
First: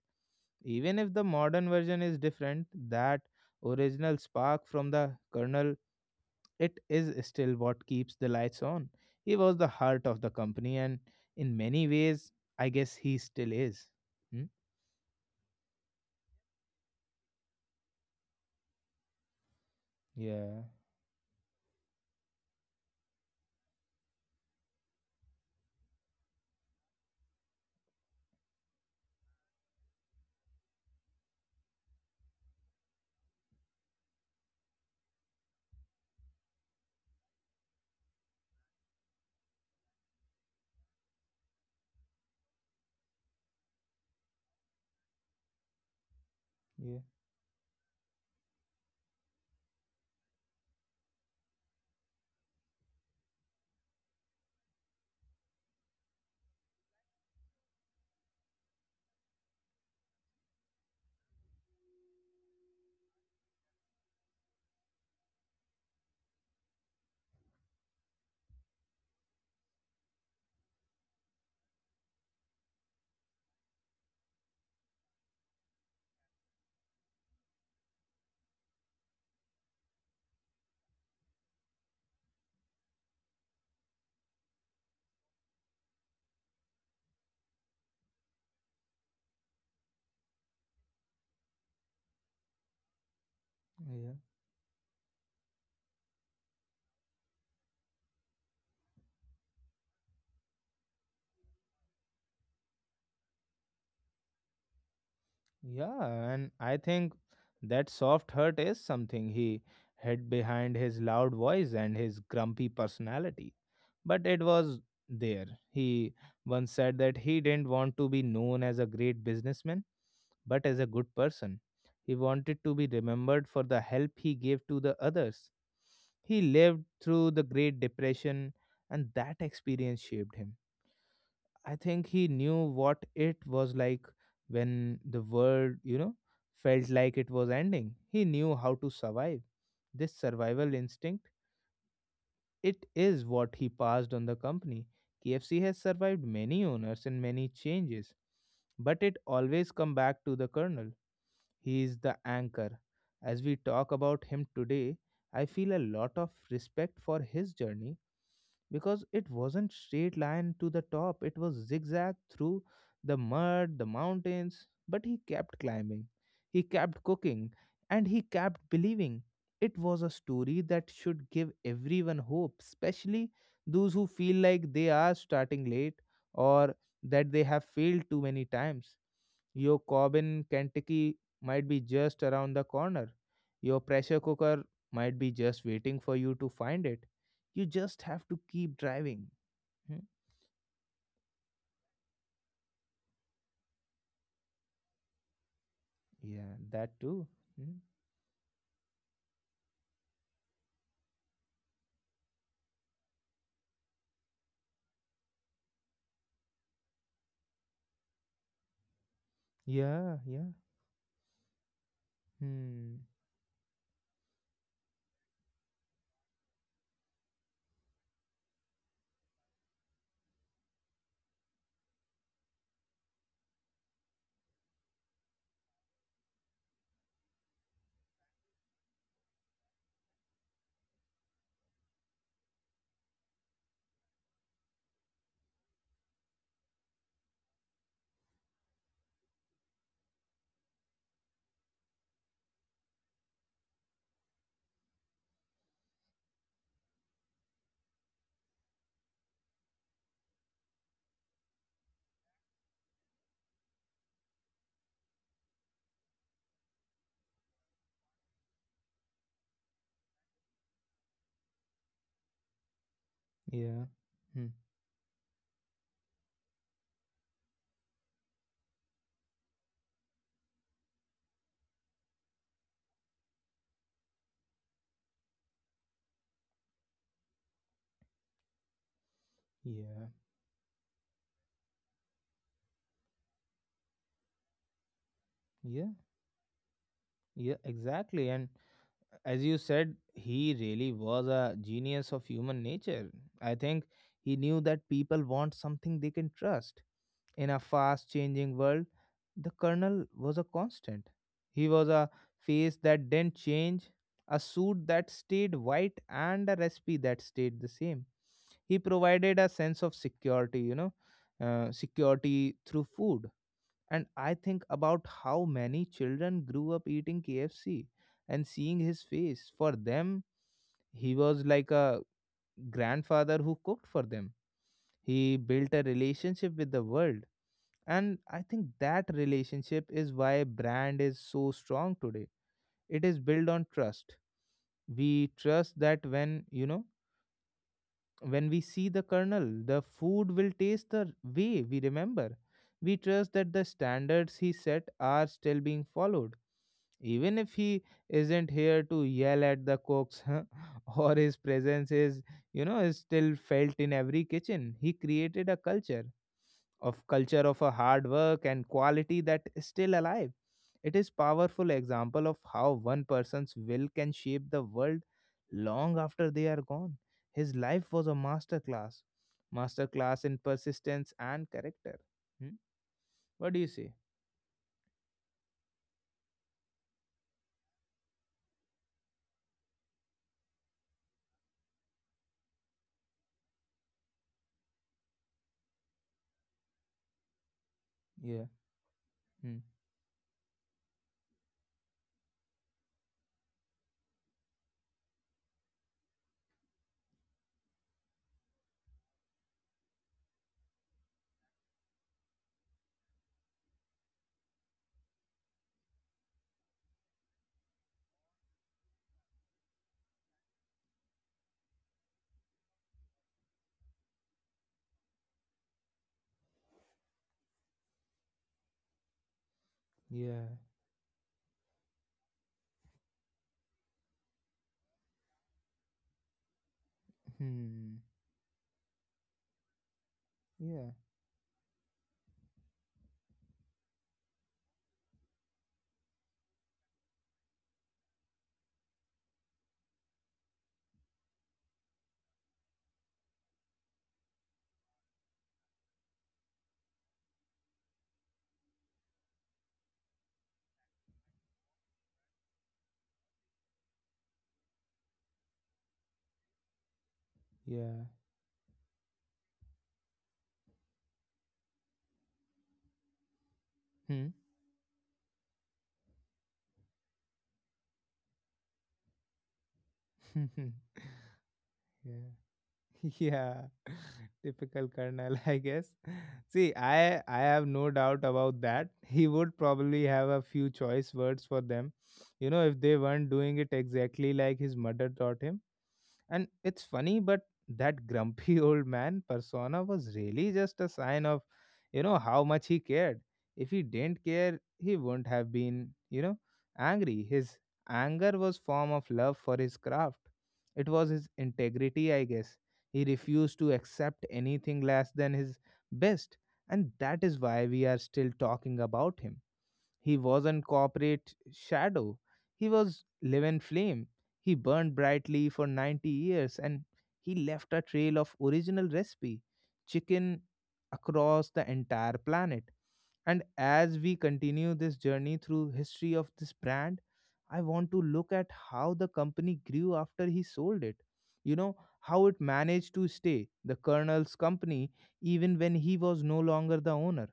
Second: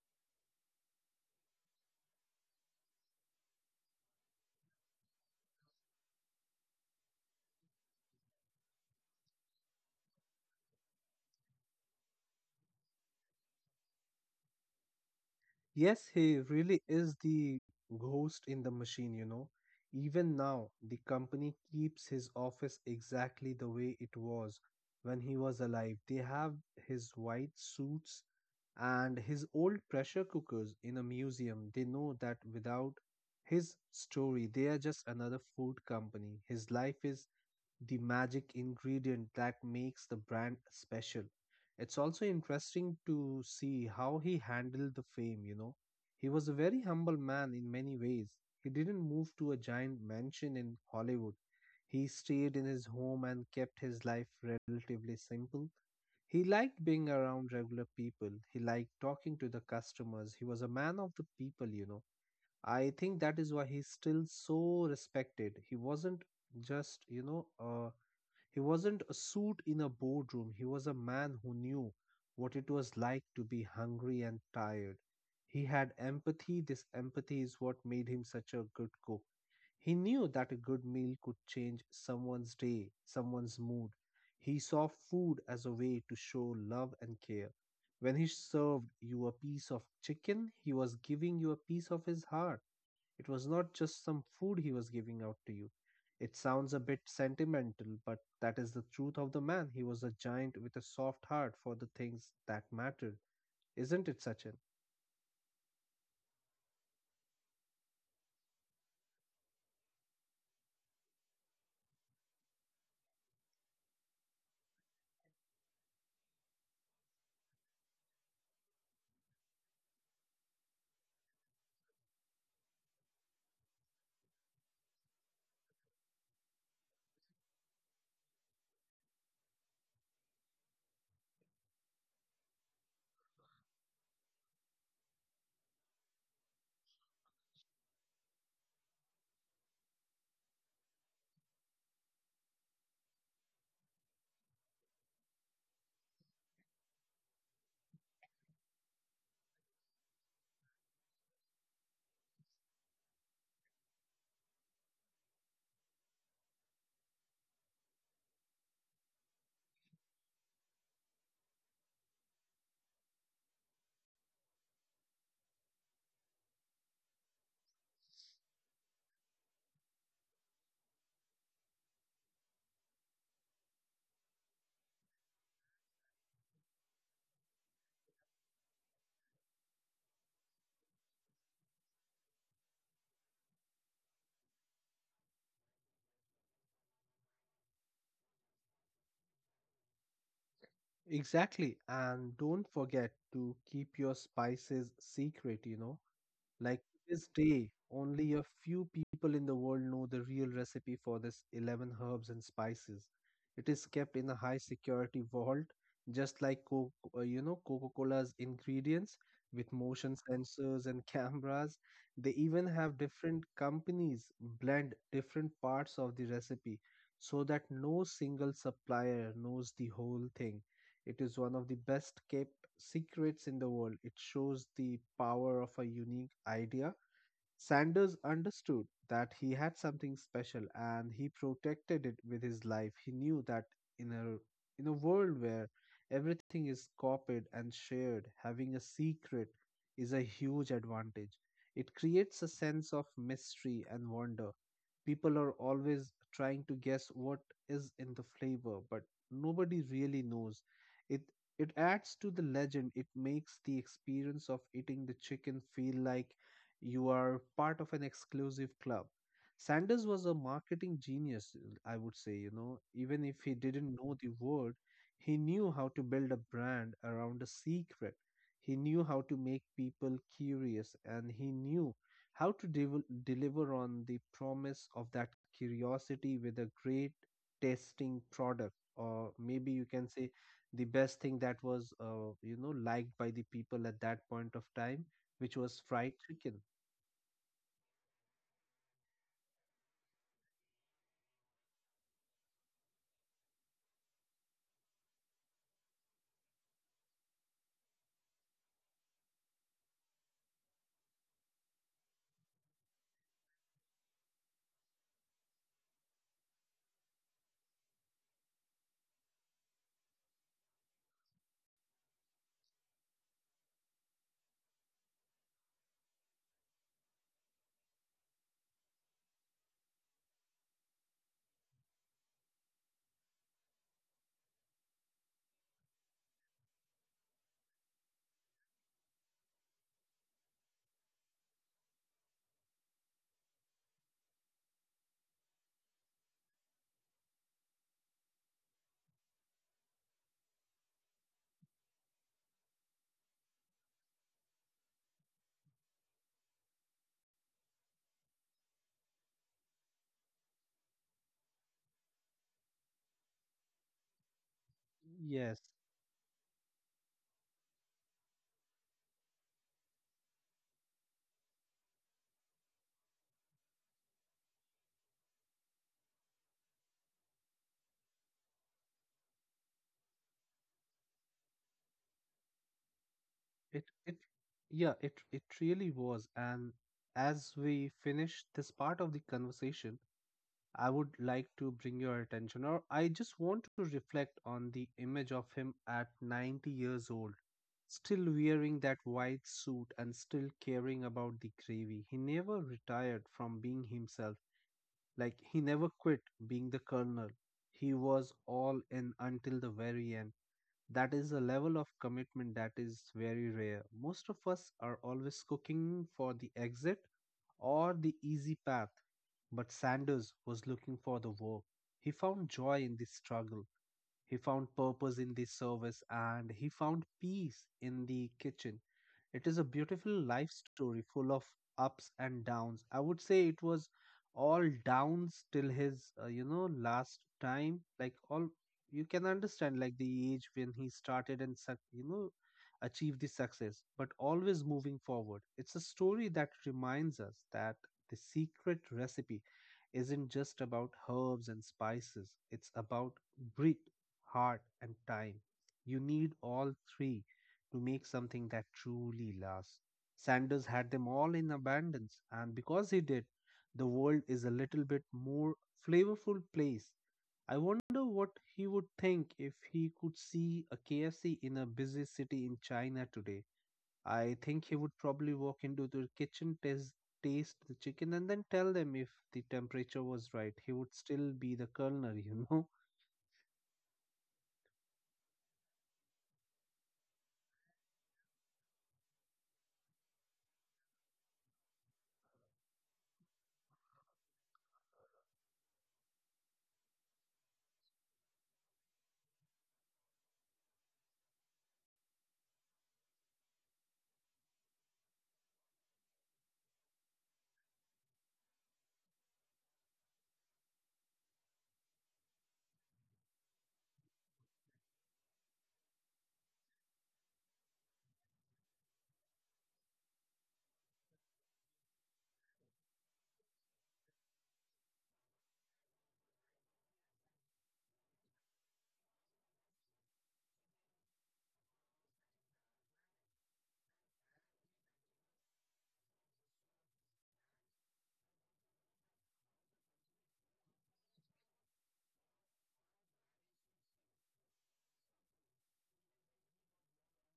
Even if the modern version is different, that original spark from the kernel, it is still what keeps the lights on. He was the heart of the company, and in many ways, I guess he still is. Hmm?
Yes, he really is the ghost in the machine. Even
Yeah,
now, the company keeps his office exactly the way it was when he was alive. They have his white suits and his old pressure cookers in a museum. They know that without his story, they are just another food company. His life is the magic ingredient that makes the brand special. It's also interesting to see how he handled the fame. He was a very
yeah,
humble man in many ways. He didn't move to a giant mansion in Hollywood. He stayed in his home and kept his life relatively simple. He liked being around regular people. He liked talking to the customers. He was a man of the people. I think that is why he's still so respected. Just, you know, a he wasn't a suit in a boardroom, he was a man who knew what it was like to be hungry and tired. He had empathy. This empathy is what made him such a good cook. He knew that a good meal could change someone's day, someone's mood. He saw food as a way to show love and care. When he served you a piece of chicken, he was giving you a piece of his heart. It was not just
yeah.
some food he was giving out to you. It sounds a bit sentimental, but that is the truth of the man. He was a giant with a soft heart for the things that mattered. Isn't it, Sachin?
Yeah, and I think that soft hurt is something he hid behind his loud voice and his grumpy personality. But it was there. He once said that he didn't want to be known as a great businessman, but as a good person. He wanted to be remembered for the help he gave to the others. He lived through the Great Depression, and that experience shaped him. I think he knew what it was like when the world felt like it was ending. He knew how to survive. This survival instinct, it is what he passed on the company. KFC has survived many owners and many changes, but it always come back to the colonel. He is the anchor. As we talk about him today, I feel a lot of respect for his journey because it wasn't straight line to the top. It was zigzag through the mud, the mountains, but he kept climbing, he kept cooking, and he kept believing. It was a story that should give everyone hope, especially those who feel like they are starting late, or that they have failed too many times. Your Corbin, Kentucky might be just around the corner. Your pressure cooker might be just waiting for you to find it. You just have to keep driving. Hmm?
Exactly. And don't forget to keep your spices secret.
Yeah,
Like
that
to
too.
this day,
Hmm.
only a few people in the world know the real recipe for this 11 herbs and spices. It is kept in a high security vault, just like Coca-Cola's ingredients with motion
Yeah, yeah.
sensors and *laughs* cameras. They even have
Hmm.
different companies blend different parts of the recipe so that no single supplier knows the whole thing. It is one of the best kept secrets in the world. It shows the power of a unique idea. Sanders understood that he had something special and he protected it with his life. He knew that in a world where everything is copied and shared, having a secret is a huge advantage. It creates a sense of mystery and wonder. People are always trying to guess what is in the flavor, but nobody really knows. It it adds to the legend. It makes the experience of eating the chicken feel like you are part of an exclusive club. Sanders was a marketing genius, I would say, you know, even if he
Yeah.
didn't know the
Hmm.
word, he knew how to build a brand around a secret. He knew how to make people curious and he knew how to deliver on the promise of that curiosity with a great tasting product, or maybe you can
Yeah.
say the best thing that was liked by the people at that point of time, which was
Yeah.
fried chicken.
Yeah. Exactly. And as you said, he really was a genius of human nature. I think he knew that people want something they can trust. In a fast changing world, the colonel was a constant. He was a face that didn't change, a suit that stayed white, and a recipe that stayed the same. He provided a sense of security, security through food. And I think about how many children grew up eating KFC and seeing his face. For them, he was like a grandfather who cooked for them. He built a relationship with the world. And I think that relationship is why brand is so strong today. It is built on trust. We trust that when you know when we see the kernel, the food will taste the way we remember. We trust that the standards he set are still being followed, even if he isn't here to yell at the cooks, huh, *laughs* or his presence is, is still felt in every kitchen. He created a
Yes,
culture of a hard work and quality that is still alive. It is powerful example of how one person's will can shape the world long after they are gone. His life was a master class in persistence and character. Hmm? What do you
it
say?
it yeah, it really was. And as we finish this part of the conversation, I would like to bring your attention, or I just want to reflect on the image of him at 90 years old, still
Yeah.
wearing that white
Hmm.
suit and still caring about the gravy. He never retired from being himself. Like he never quit being the colonel. He was all in until the very end. That is a level of commitment that is very rare. Most of us are always cooking for the exit or the easy path, but Sanders was looking for the work. He found joy in the struggle. He found purpose in the service and he found peace in the kitchen. It is a beautiful
Yeah.
life story full of ups and downs. I would say it was all downs till his, last time.
Hmm.
Like, all you can understand, like the age when he
Yeah.
started and, achieved the success, but always moving forward. It's a story that reminds us that the secret recipe isn't just about herbs and spices, it's about bre- heart, and time. You need all three to make something that truly lasts. Sanders had them all in abundance, and because he did, the world is a little bit more flavorful place. I wonder
Yeah.
what he would think if he could see a KFC in a busy city in China today. I
Hmm.
think he would probably walk into the kitchen, test, taste the chicken, and then tell them if the temperature was right.
*laughs* yeah.
He would still be the culinary, you
*laughs*
know.
Yeah. *laughs* Typical Colonel, I guess. See, I have no doubt about that. *laughs* He would probably have a few choice words for them, if they weren't doing it exactly like his mother taught him. And it's funny, but that grumpy *laughs* old man persona was really just a sign of, how much he cared. If he didn't care, he wouldn't have been, angry. His anger was form of love for his craft. It was his integrity, I guess. He refused to accept anything less than his best. And that is why we are still talking about him. He wasn't corporate shadow. He was living flame. He burned brightly for 90 years, and he left a trail of original recipe chicken across the entire planet. And as we continue this journey through history of this brand, I want to look at how the company grew after he sold it. You know, how it managed to stay the colonel's company even when he was no longer the owner.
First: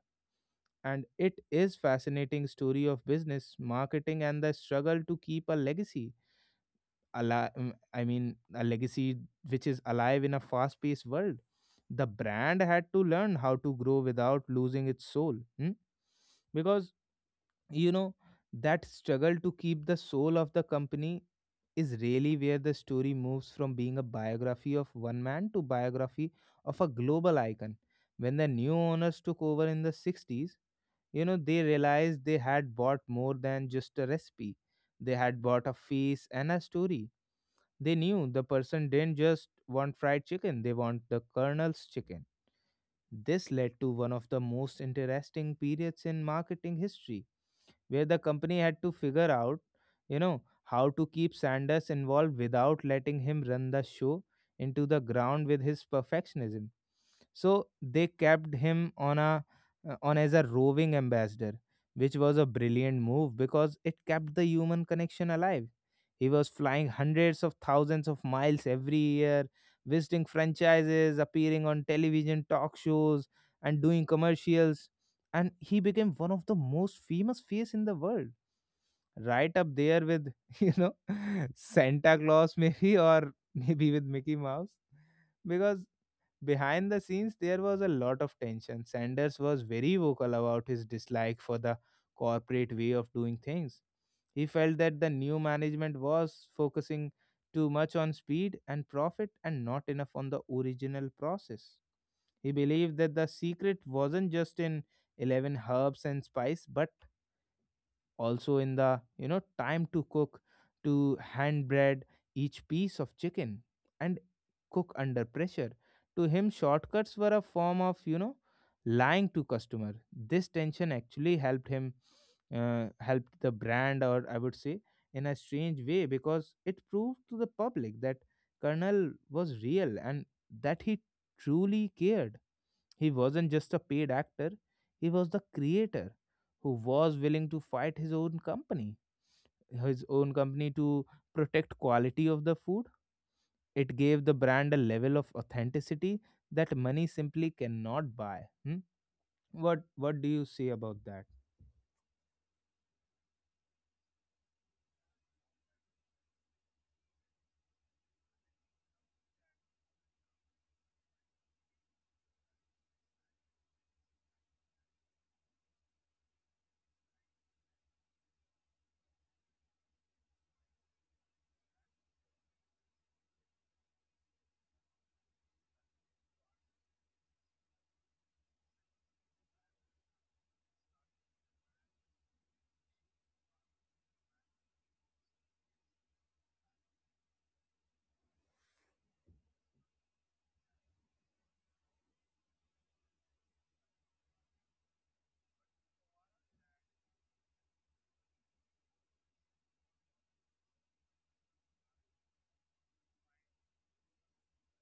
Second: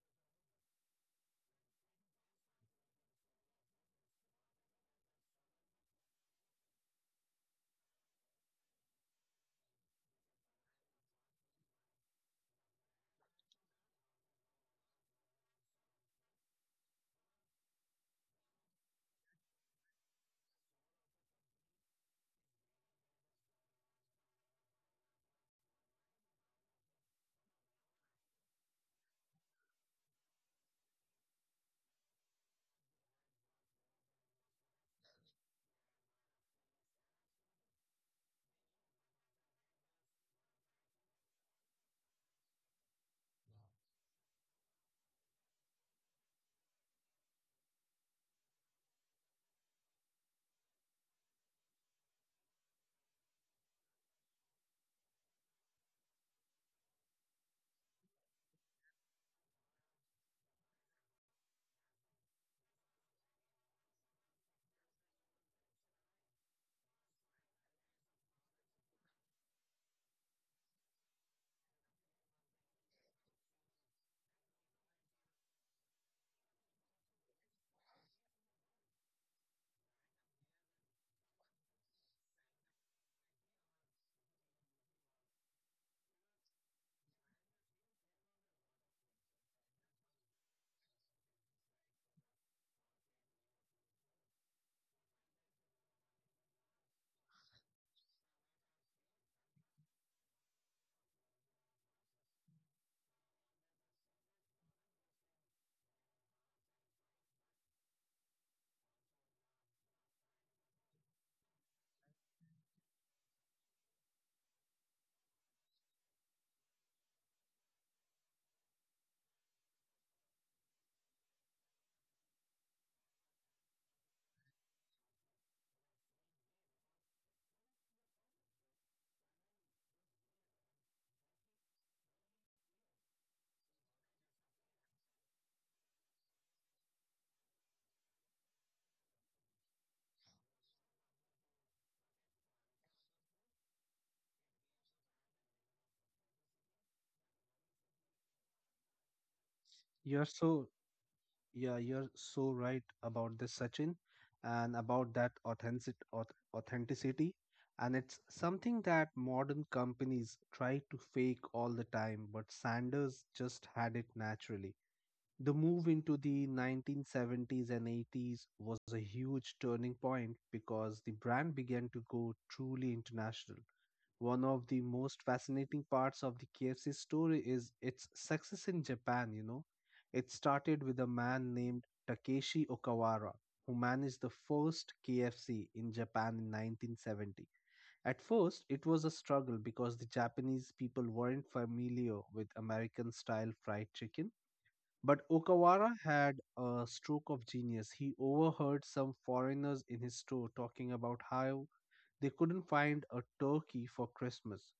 And it is fascinating story of business marketing and the struggle to keep a legacy alive. I mean a legacy which is alive in a fast paced world. The brand had to learn how to grow without losing its soul. Hmm? Because, you know, that struggle to keep the soul of the company is really where the story moves from being a biography of one man to biography of a global icon. When the new owners took over in the 60s, you know, they realized they had bought more than just a recipe. They had bought a face and a story. They knew the person didn't just want fried chicken, they want the colonel's chicken. This led to one of the most interesting periods in marketing history, where the company had to figure out, how to keep Sanders involved without letting him run the show into the ground with his perfectionism. So they kept him on as a roving ambassador, which was a brilliant move because it kept the human connection alive. He was flying hundreds of thousands of miles every year, visiting franchises, appearing on television talk shows, and doing commercials. And he became one of the most famous face in the world, right up there with *laughs* you know Santa Claus maybe, *laughs* or maybe with Mickey Mouse. Because behind the scenes there was a lot of tension. Sanders was very vocal about his dislike for the corporate way of doing things. He felt that the new management was focusing too much on speed and profit and not enough on the original process. He believed that the secret wasn't just in 11 herbs and spice, but also in the, time to cook, to hand bread each piece of chicken and cook under pressure. To him, shortcuts were a form of, lying to customer. This tension actually helped the brand, or I would say, in a strange way, because it proved to the public that Colonel was real and that he truly cared. He wasn't just a paid actor, he was the creator who was willing to fight his own company to protect quality of the food. It gave the brand a level of authenticity that money simply cannot buy. Hmm? What
*laughs*
what
You're
do you say
so
about that?
Yeah, you're so right about this, Sachin, and about that authenticity. And it's something that modern companies try to fake all the time, but Sanders just had it naturally. The move into the 1970s and 80s was a huge turning point because the brand began to go truly international. One of the most fascinating parts of the KFC story is its success in Japan, you know. It started with a man named Takeshi Okawara, who managed the first KFC in Japan in 1970. At first, it was a struggle because the Japanese people weren't familiar with American style fried chicken. But Okawara had a stroke of genius. He overheard some foreigners in his store talking about how they couldn't find a turkey for Christmas,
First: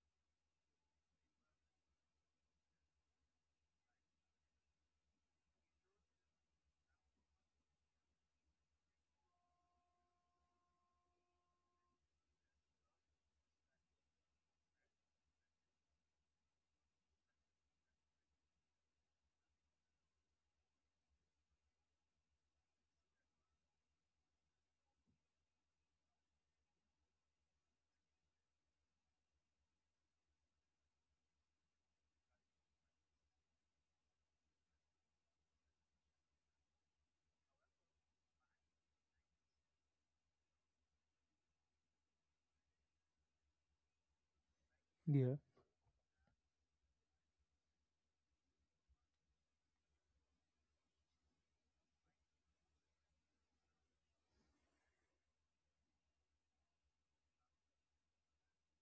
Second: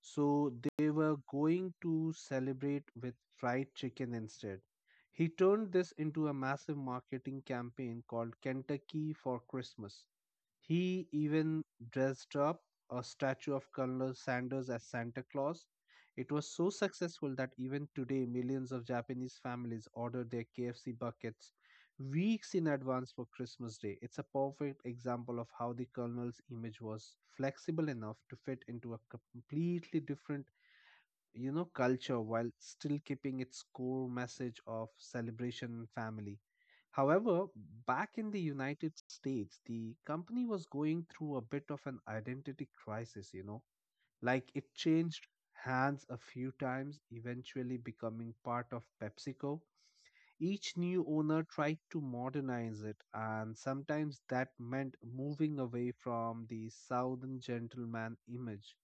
so they were going to celebrate with fried chicken instead. He turned this into a massive marketing campaign called Kentucky for Christmas. He even dressed up a statue of Colonel Sanders as Santa Claus. It was so successful that even today, millions of Japanese families order their KFC buckets weeks in advance for Christmas Day. It's a perfect example of how the Colonel's image was flexible enough to fit into a completely different, you know, culture while still keeping its core message of celebration and family. However, back in the United States, the company was going through a bit of an identity crisis, you know, like it changed
Yeah,
hands a few times, eventually becoming part of PepsiCo. Each new owner tried to modernize it, and sometimes that meant moving away from the Southern gentleman image.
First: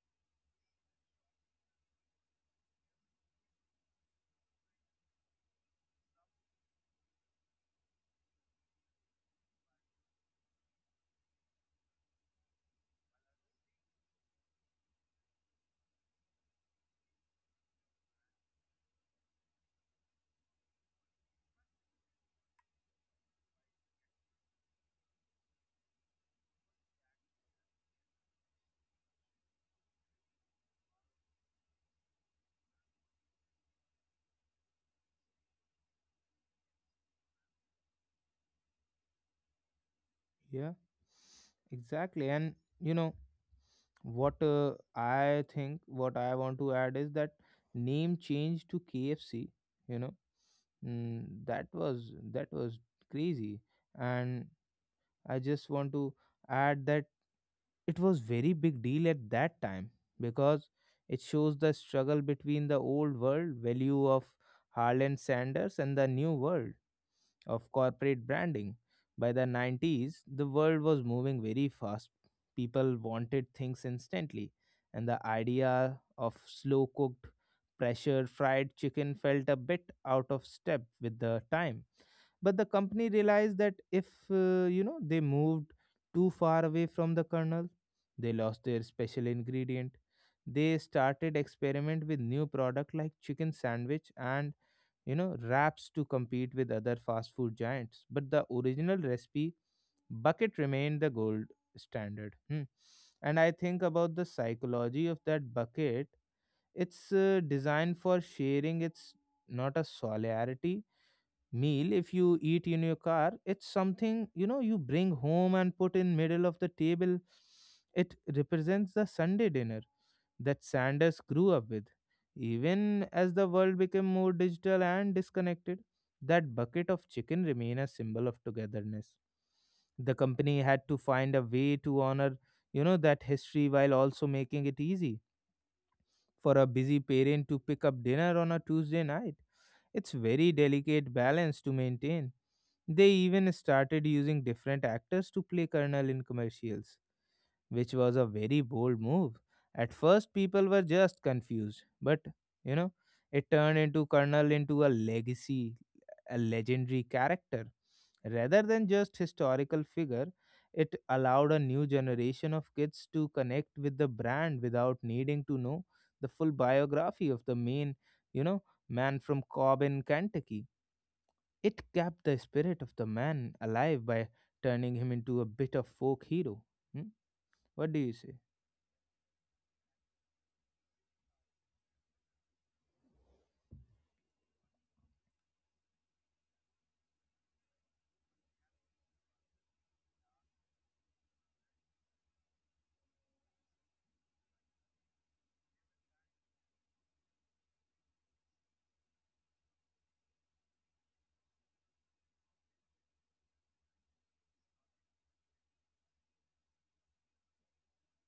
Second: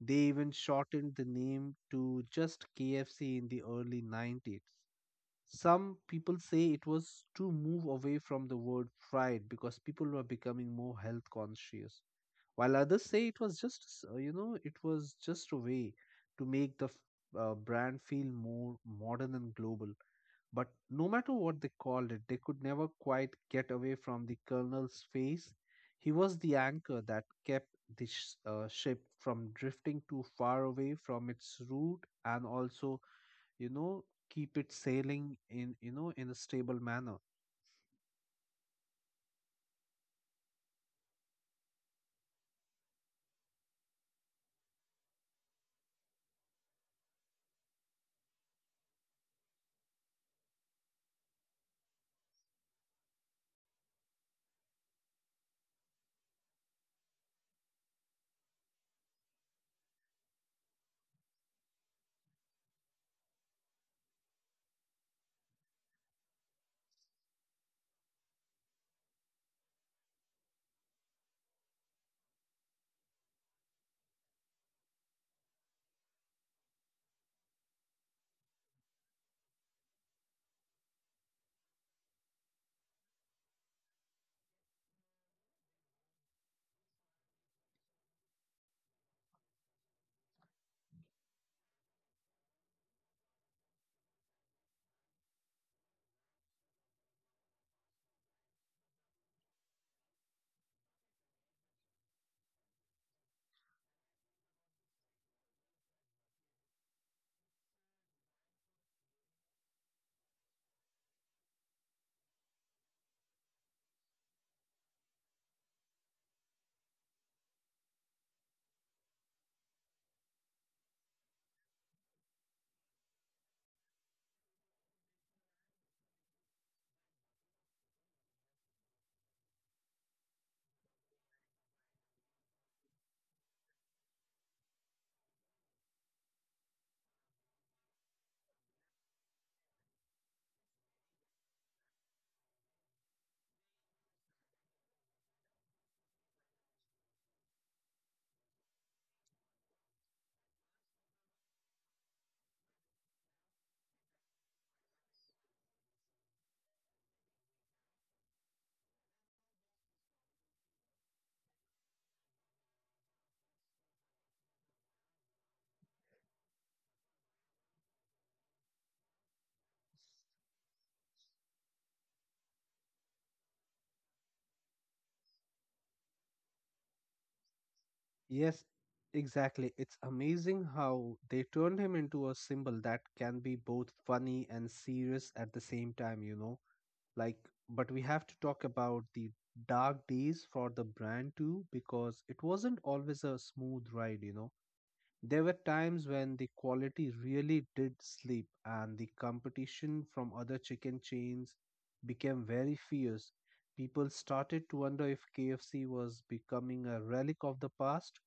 They even shortened the name to just KFC in the early 90s. Some people say it was to move away from the word fried because people were becoming more health conscious, while others say it was just it was just a way to make the brand feel more modern and global. But no matter what they called it, they could never quite get away from the colonel's face. He was the anchor that kept the ship from drifting too far away from its route, and also, you know, keep it sailing in, you know, in a stable manner.
yeah, exactly. And you know, what I think what I want to add is that name change to KFC, you know that was crazy. And I just want to add that it was very big deal at that time, because it shows the struggle between the old world value of Harlan Sanders and the new world of corporate branding. By the 90s, the world was moving very fast. People wanted things instantly, and the idea of slow cooked, pressure fried chicken felt a bit out of step with the time. But the company realized that if they moved too far away from the kernel, they lost their special ingredient. They started experiment with new product like chicken sandwich and, you know, wraps to compete with other fast food giants. But the original recipe bucket remained the gold standard. Hmm. And I think about the psychology of that bucket. It's designed for sharing. It's not a solidarity meal if you eat in your car. It's something, you know, you bring home and put in middle of the table. It represents the Sunday dinner that Sanders grew up with. Even as the world became more digital and disconnected, that bucket of chicken remained a symbol of togetherness. The company had to find a way to honor, you know, that history while also making it easy for a busy parent to pick up dinner on a Tuesday night. It's very delicate balance to maintain. They even started using different actors to play Colonel in commercials, which was a very bold move. At first, people were just confused, but you know, it turned into Colonel into a legacy, a legendary character. Rather than just historical figure, it allowed a new generation of kids to connect with the brand without needing to know the full biography of the main, you know, man from Cobb in Kentucky. It kept the spirit of the man alive by turning him into a bit of folk hero. Hmm? What do you say?
Yes, exactly. It's amazing how they turned him into a symbol that can be both funny and serious at the same time, you know. Like, but we have to talk about the dark days for the brand too, because it wasn't always a smooth ride, you know. There were times when the quality really did sleep, and the competition from other chicken chains became very fierce. People started to wonder if KFC was becoming a relic of the past.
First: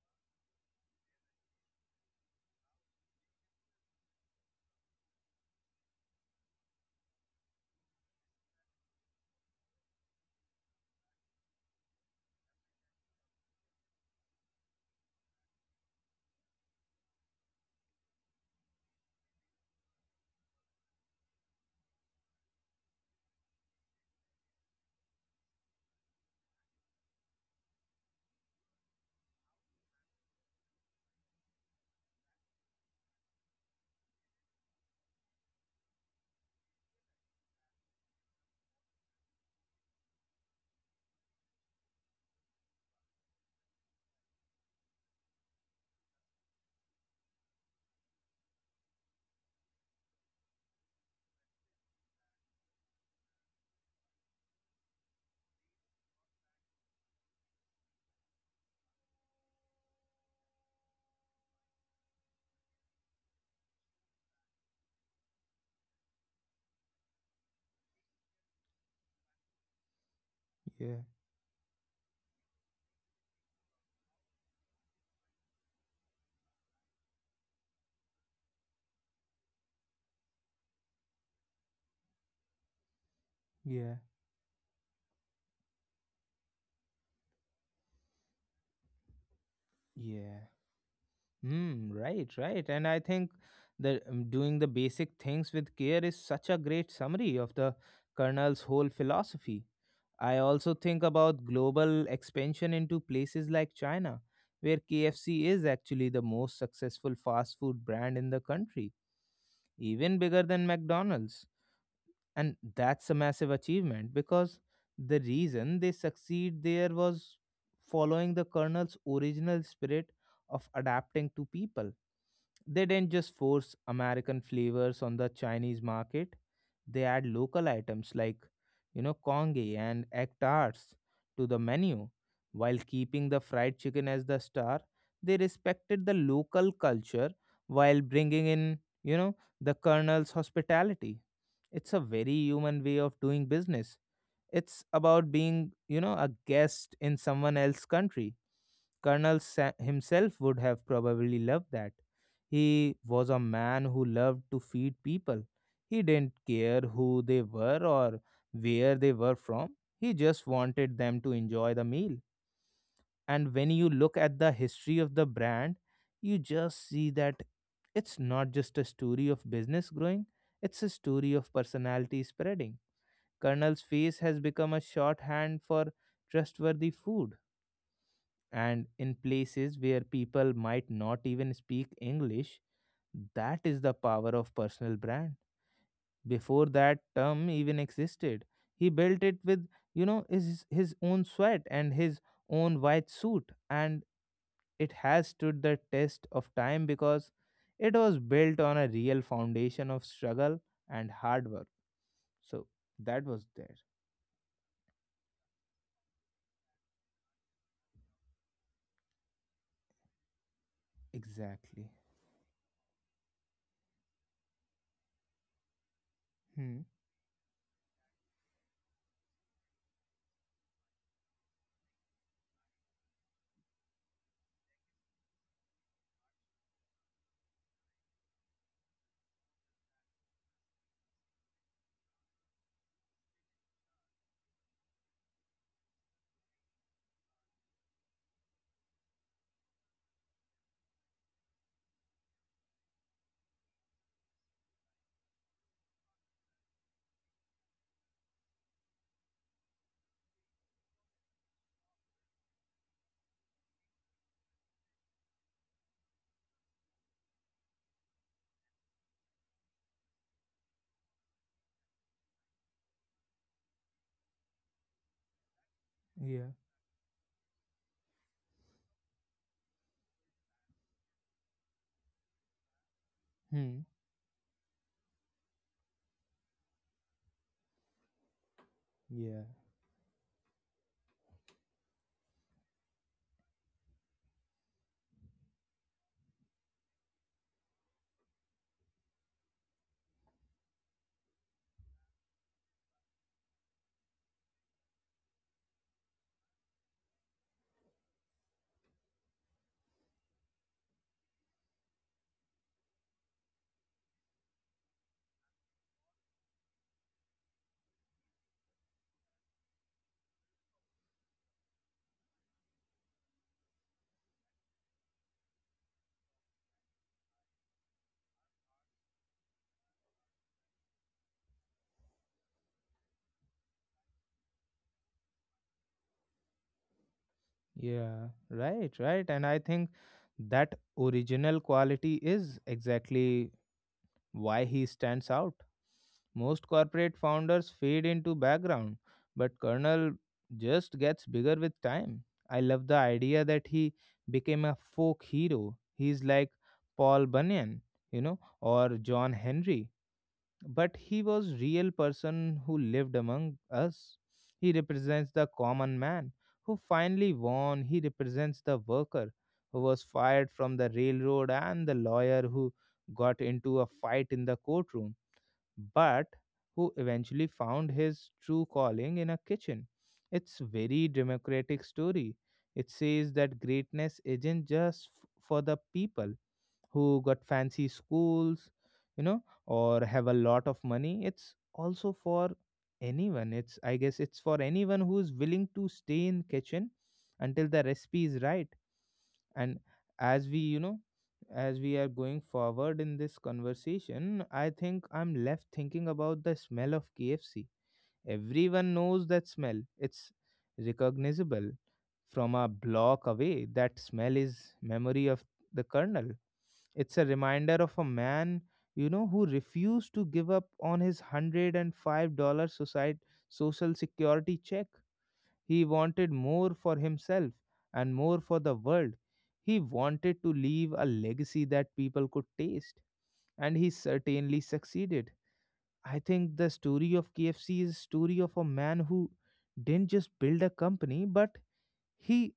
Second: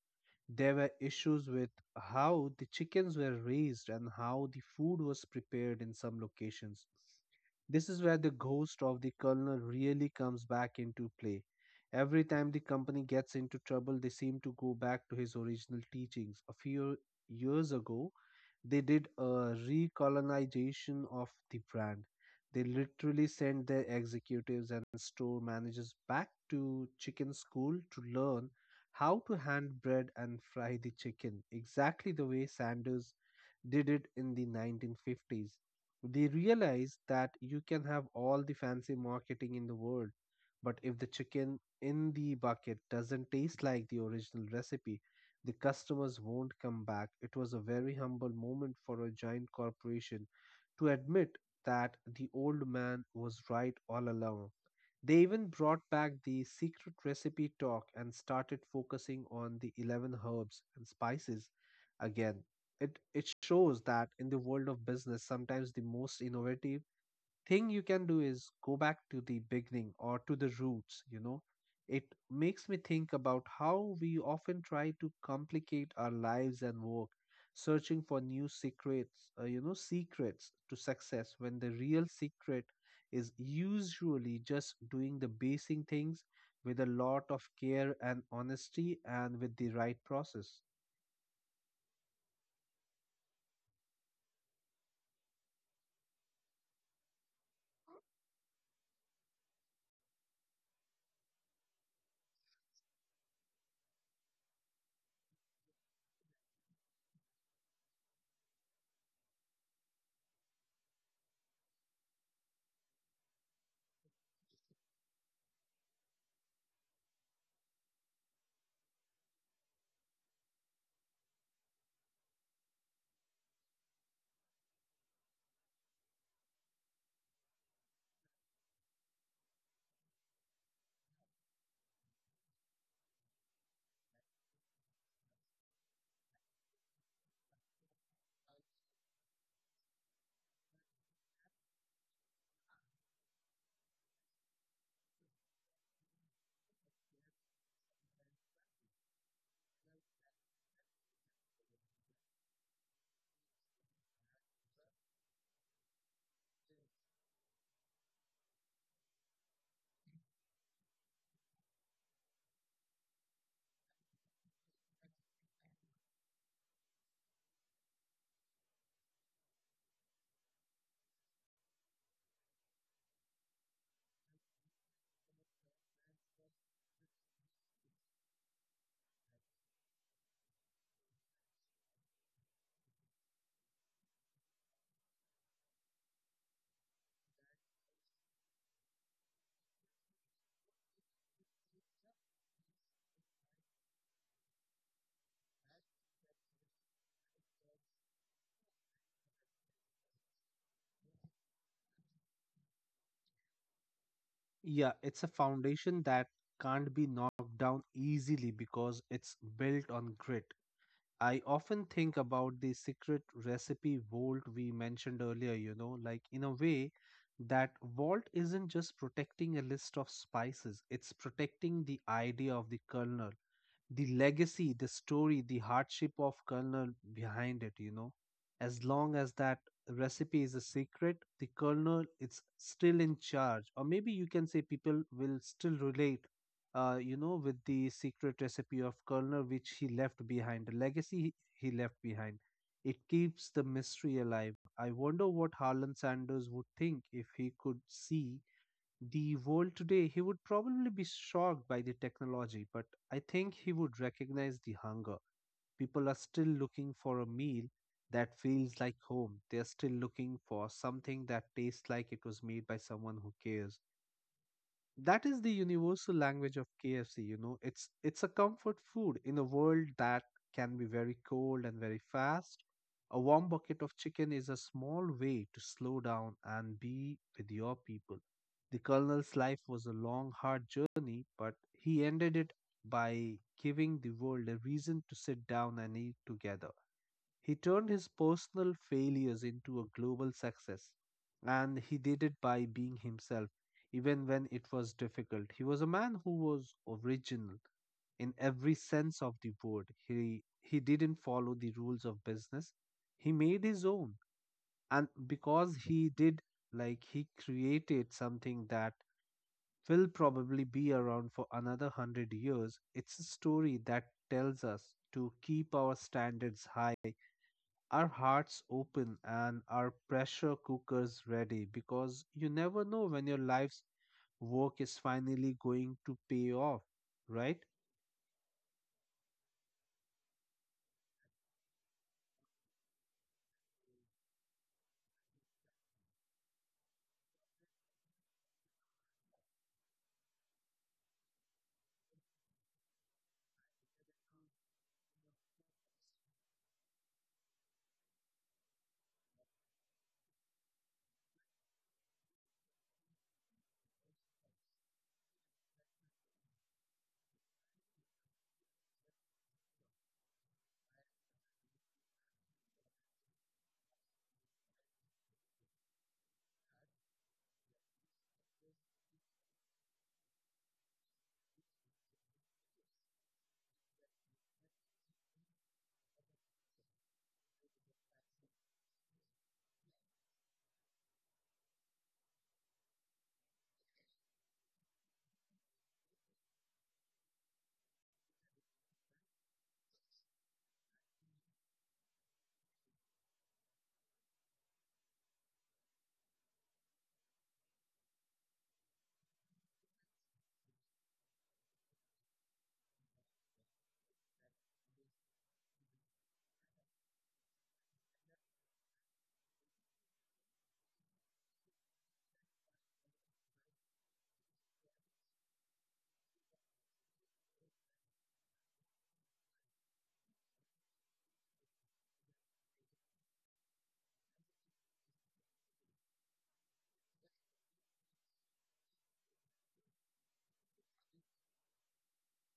There were issues with how the chickens were raised and how the food was prepared in some locations. This is where the ghost of the colonel really comes back into play. Every time the company gets into trouble, they seem to go back to his original teachings a few years ago they did a recolonization of the brand. They literally sent their executives and store managers back to chicken school to learn how to hand bread and fry the chicken, exactly the way Sanders did it in the 1950s. They realized that you can have all the fancy marketing in the world, but if the chicken in the bucket doesn't taste like the original recipe, the customers won't come back. It was a very humble moment for a giant corporation to admit that the old man was right all along. They even brought back the secret recipe talk and started focusing on the 11 herbs and spices again. It shows that in the world of business, sometimes the most innovative thing you can do is go back to the beginning or to the roots
Yeah,
you know It makes me think about how we often try to complicate our lives and work searching for new secrets secrets to success when the real secret is
yeah,
usually just doing the basic things with a lot of care and honesty and with the right
yeah.
process.
Mm, right, right. And I think that doing the basic things with care is such a great summary of the Colonel's whole philosophy. I also think about global expansion into places like China, where KFC is actually the most successful fast food brand in the country, even bigger than McDonald's, and that's a massive achievement because the reason they succeed there was following the Colonel's original spirit of adapting to people. They didn't just force American flavors on the Chinese market. They add local items like, you know, congee and egg tarts to the menu, while keeping the fried chicken as the star. They respected the local culture while bringing in, you know, the Colonel's hospitality. It's a very human way of doing business. It's about being, you know, a guest in someone else's country. Colonel Sa- himself would have probably loved that. He was a man who loved to feed people. He didn't care who they were or where they were from. He just wanted them to enjoy the meal. And when you look at the history of the brand, you just see that it's not just a story of business growing, it's a story of personality spreading. Colonel's face has become a shorthand for trustworthy food. And in places where people might not even speak English, that is the power of personal brand. Before that term even existed, he built it with, you know, his own sweat and his own white suit. And it has stood the test of time because it was built on a real foundation of struggle and hard work. So that was there.
Yeah it's a foundation that can't be knocked down easily because it's built on grit. I often
Exactly.
think about the secret recipe vault we mentioned earlier, you know, like in a
Hmm.
way that vault isn't just protecting a list of spices, it's protecting the idea of the kernel, the legacy, the story, the hardship of kernel behind it, you know. As long as that recipe is a secret, the kernel is still in charge. Or maybe you can say people will still relate, with the secret recipe of kernel which he left behind, the legacy he left behind. It keeps the mystery alive. I wonder what Harlan Sanders would think if he could see the world today. He would probably be shocked by the technology, but I think he would recognize the hunger. People are still looking for a meal that feels like home. They are still looking for something that tastes like it was made by someone who cares. That is the universal
Yeah.
language of KFC, it's a comfort food in a world that can be very cold and very fast. A warm
Hmm.
bucket of chicken is a small way to slow down and be with your people. The colonel's
Yeah.
life was a long hard journey, but he ended it by giving the world a reason to sit down and eat together. He turned his personal failures into a global success, and he did it by being himself, even when it was difficult. He was a man who was original in every sense of the word. He didn't follow the rules of business. He made his own, and because he did, like he created something that will probably be around for another hundred years. It's a story that tells us to keep our standards high, our hearts open, and our pressure cookers ready, because you never know when your life's work is finally going to pay off, right?
Yeah. Right. Right. And I think that original quality is exactly why he stands out. Most corporate founders fade into background, but Colonel just gets bigger with time. I love the idea that he became a folk hero. He's like Paul Bunyan, you know, or John Henry. But he was real person who lived among us. He represents the common man who finally won. He represents the worker who was fired from the railroad and the lawyer who got into a fight in the courtroom, but who eventually found his true calling in a kitchen. It's very democratic story. It says that greatness isn't just for the people who got fancy schools, you know, or have a lot of money. It's also for anyone. It's I guess it's for anyone who's willing to stay in kitchen until the recipe is right. And as we, you know, as we are going forward in this conversation, I think I'm left thinking about the smell of KFC. Everyone knows that smell. It's recognizable from a block away. That smell is memory of the kernel. It's a reminder of a man, you know, who refused to give up on his $105 society, social security check. He wanted more for himself and more for the world. He wanted to leave a legacy that people could taste, and he certainly succeeded. I think the story of KFC is a story of a man who didn't just build a company, but he,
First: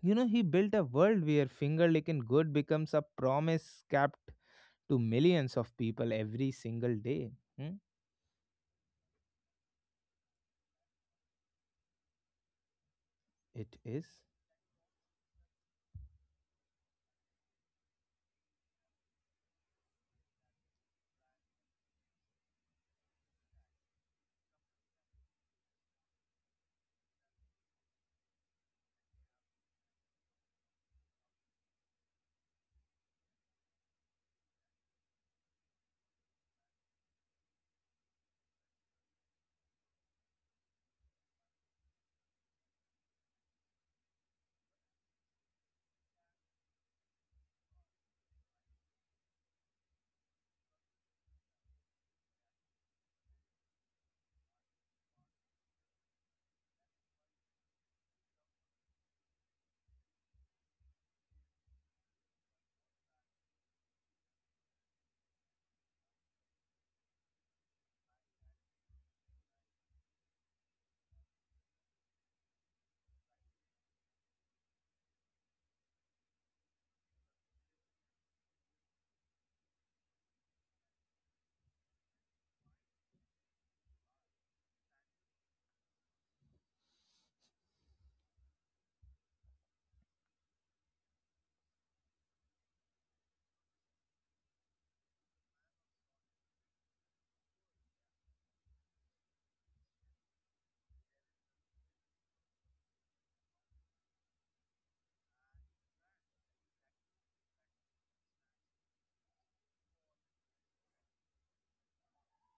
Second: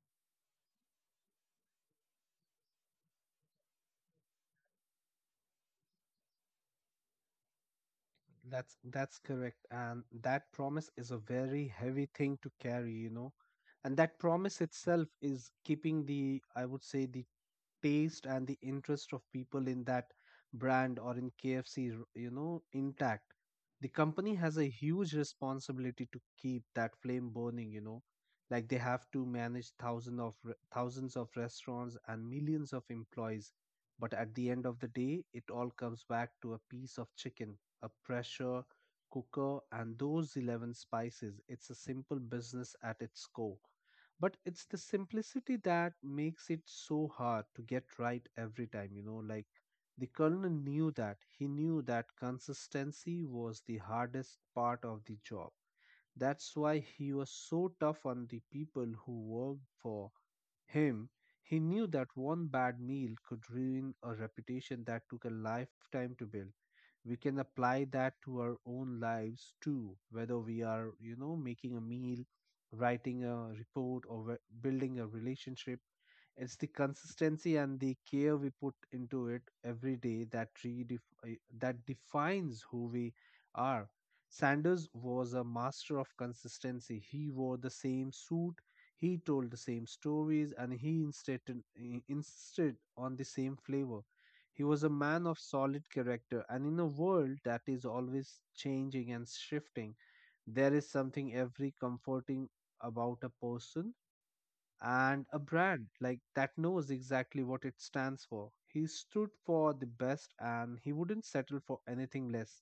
you know, he built a world where finger licking good becomes a promise kept to millions of people every single day. Hmm?
That's correct, and that promise is a very heavy thing to carry, you know,
It
and that
is.
promise itself is keeping the, I would say, the taste and the interest of people in that brand or in KFC, you know, intact. The company has a huge responsibility to keep that flame burning, you know, like they have to manage thousands of restaurants and millions of employees. But at the end of the day, it all comes back to a piece of chicken, a pressure cooker, and those 11 spices. It's a simple business at its core, but it's the simplicity that makes it so hard to get right every time, you know, like the colonel knew that. He knew that consistency was the hardest part of the job. That's why he was so tough on the people who worked for him. He knew that one bad meal could ruin a reputation that took a lifetime to build. We can apply that to our own lives too, whether we are, you know, making a meal, writing a report, or building a relationship. It's the consistency and the care we put into it every day that that defines who we are. Sanders was a master of consistency. He wore the same suit, he told the same stories, and he insisted on the same flavor. He was a man of solid character, and in a world that is always changing and shifting, there is something every comforting about a person and a brand like that knows exactly what it stands for. He stood for the best, and he wouldn't settle for anything less.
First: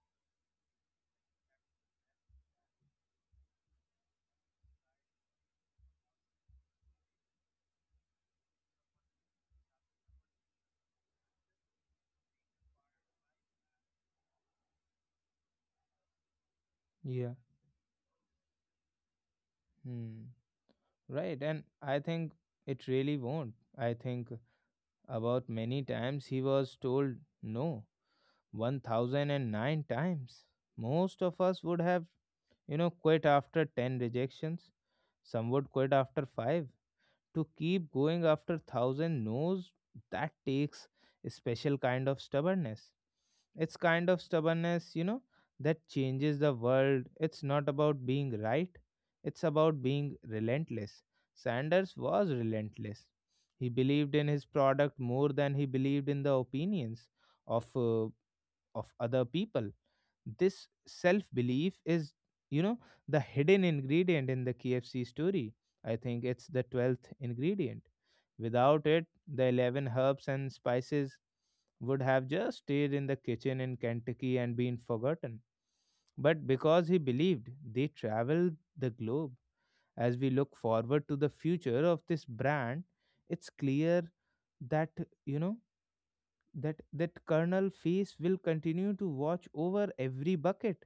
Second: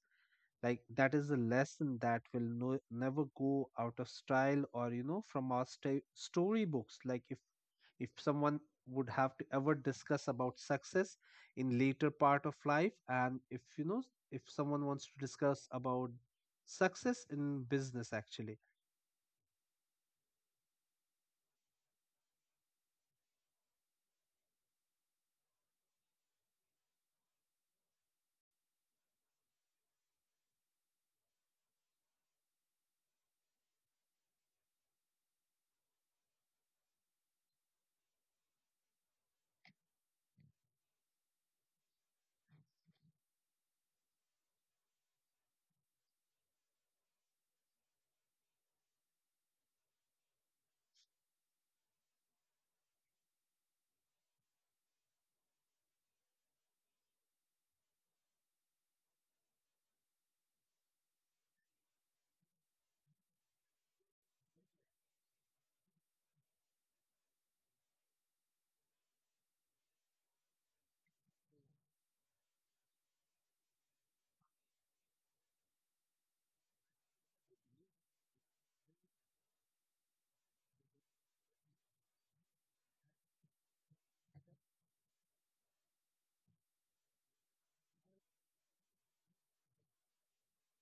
Like that is a lesson that will never go out of style, or you know, from our storybooks. Like if someone would have to ever discuss about success in later part of life, and if you know, if someone wants to discuss about success
Yeah.
in business actually.
Hmm. Right. And I think it really won't. I think about many times he was told no 1009 times. Most of us would have, you know, quit after 10 rejections. Some would quit after 5. To keep going after thousand no's, that takes a special kind of stubbornness. It's kind of stubbornness, you know, that changes the world. It's not about being right, it's about being relentless. Sanders was relentless. He believed in his product more than he believed in the opinions of uh, of other people. This self belief is, you know, the hidden ingredient in the KFC story. I think it's the 12th ingredient. Without it, the 11 herbs and spices would have just stayed in the kitchen in Kentucky and been forgotten. But because he believed, they traveled the globe. As we look forward to the future of this brand, it's clear that, you know, that Colonel Face will continue to watch over every bucket.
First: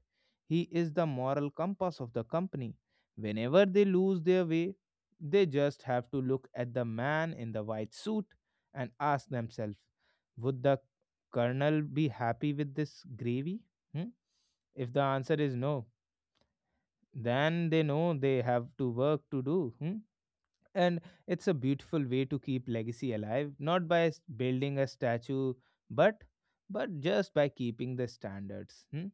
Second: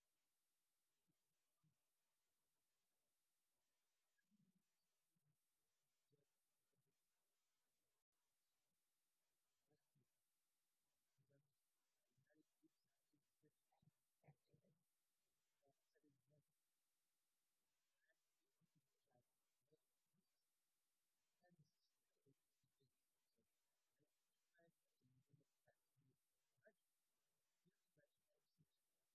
He is the moral compass of the company. Whenever they lose their way, they just have to look at the man in the white suit and ask themselves, would the Colonel be happy with this gravy? Hmm? If the answer is no, then they know they have to work to do. Hmm? And it's a beautiful way to keep legacy alive, not by building a statue, but but just by keeping the standards. Hmm?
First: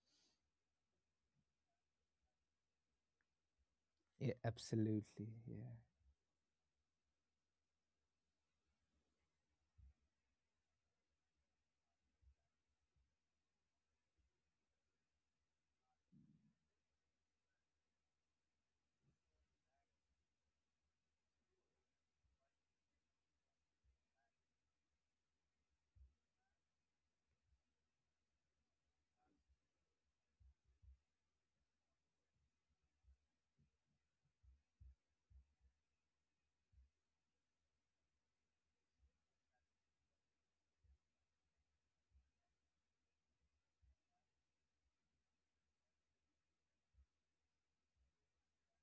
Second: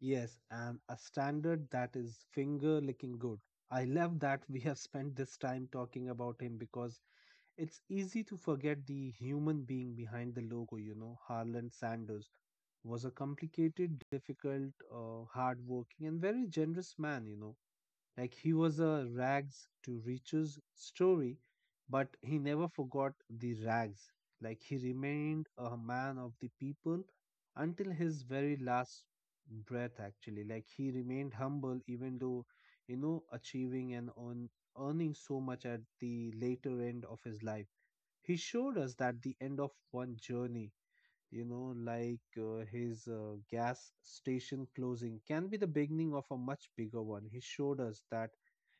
Yes, and a standard that is finger licking good. I love
Yeah,
that we have spent
absolutely.
this time
Yeah.
talking about him because it's easy to forget the human being behind the logo, you know. Harlan Sanders was a complicated, difficult, hardworking, and very generous man, you know. Like he was a rags to riches story, but he never forgot the rags. Like he remained a man of the people until his very last breath, actually. Like he remained humble, even though, you know, achieving and earning so much at the later end of his life. He showed us that the end of one journey, you know, like his gas station closing can be the beginning of a much bigger one. He showed us that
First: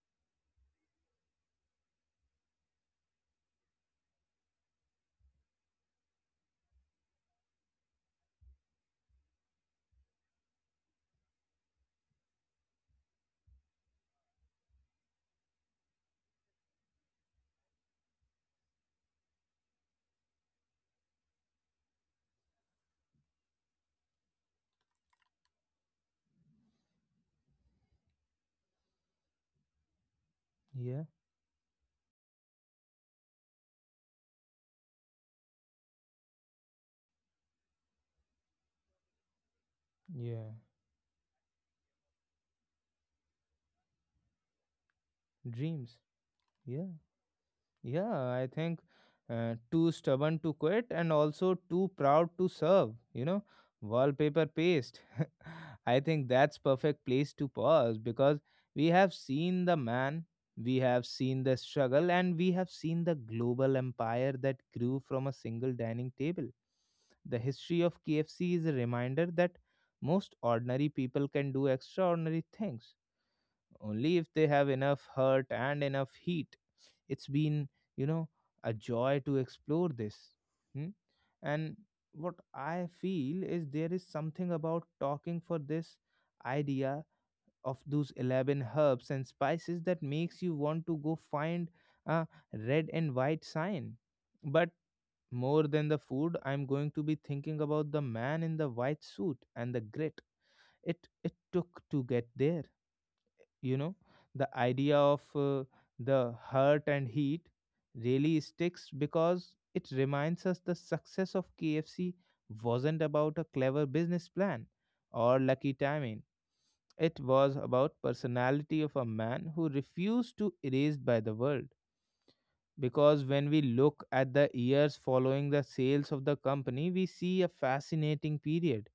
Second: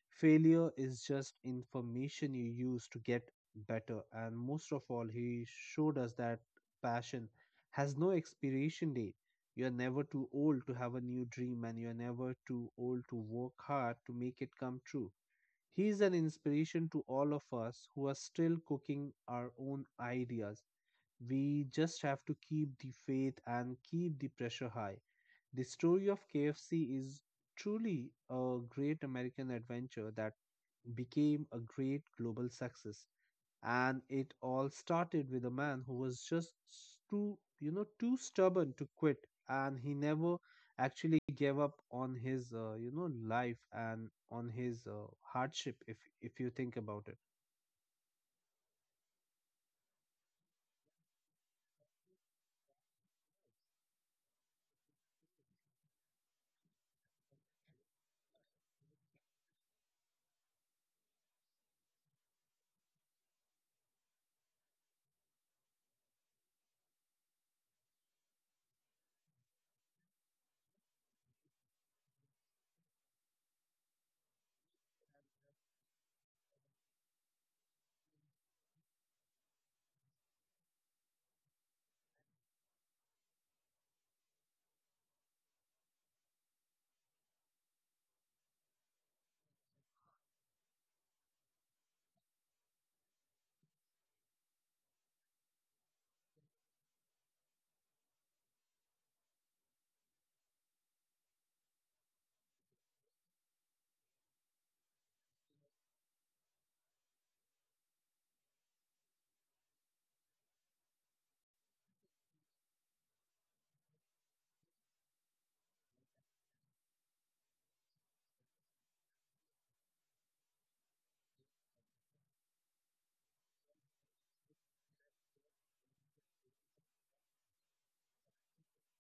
failure is just information you use to get better. And most of all, he showed us that passion has no expiration date. You're never too old to have a new dream, and you're never too old to work hard to make it come true. He is an inspiration to all of us who are still cooking our own ideas. We just have to keep the faith and keep the pressure high. The story of KFC is truly a great American adventure that
Yeah.
became a great global success. And it all started with a man who was just too stubborn to quit. And he never
Yeah.
actually gave up on his, life and on his hardship,
Dreams.
if you think
Yeah.
about it.
Yeah, I think too stubborn to quit and also too proud to serve, you know, wallpaper paste. *laughs* I think that's perfect place to pause because we have seen the man, we have seen the struggle and we have seen the global empire that grew from a single dining table. The history of KFC is a reminder that most ordinary people can do extraordinary things only if they have enough heart and enough heat. It's been, you know, a joy to explore this. Hmm? And what I feel is there is something about talking for this idea of those 11 herbs and spices that makes you want to go find a red and white sign. But more than the food, I'm going to be thinking about the man in the white suit and the grit it took to get there, you know, the idea of the hurt and heat really sticks because it reminds us the success of KFC wasn't about a clever business plan or lucky timing. It was about personality of a man who refused to erased by the world. Because when we look at the years following the sales of the company, we see a fascinating period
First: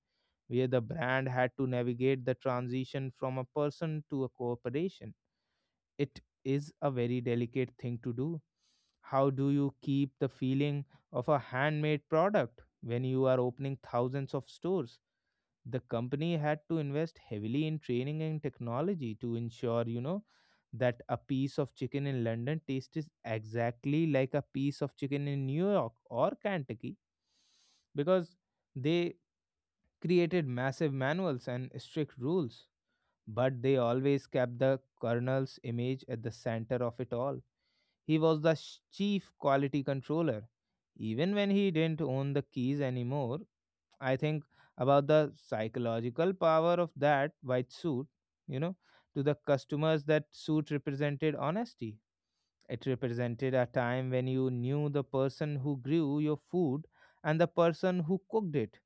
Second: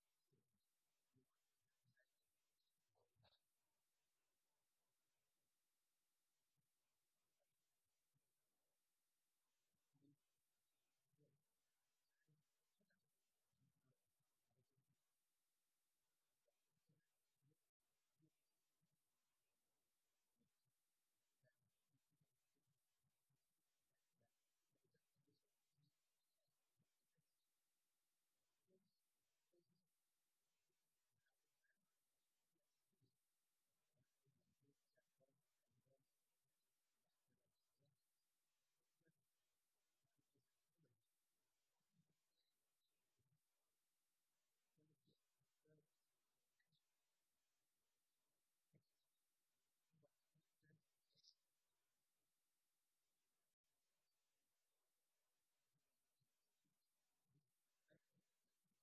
where the brand had to navigate the transition from a person to a corporation. It is a very delicate thing to do. How do you keep the feeling of a handmade product when you are opening thousands of stores? The company had to invest heavily in training and technology to ensure, you know, that a piece of chicken in London tastes exactly like a piece of chicken in New York or Kentucky. Because they created massive manuals and strict rules, but they always kept the Colonel's image at the center of it all. He was the chief quality controller. Even when he didn't own the keys anymore, I think about the psychological power of that white suit, you know. To the customers, that suit represented honesty. It represented a time when you knew the person who grew your food and the person who cooked it.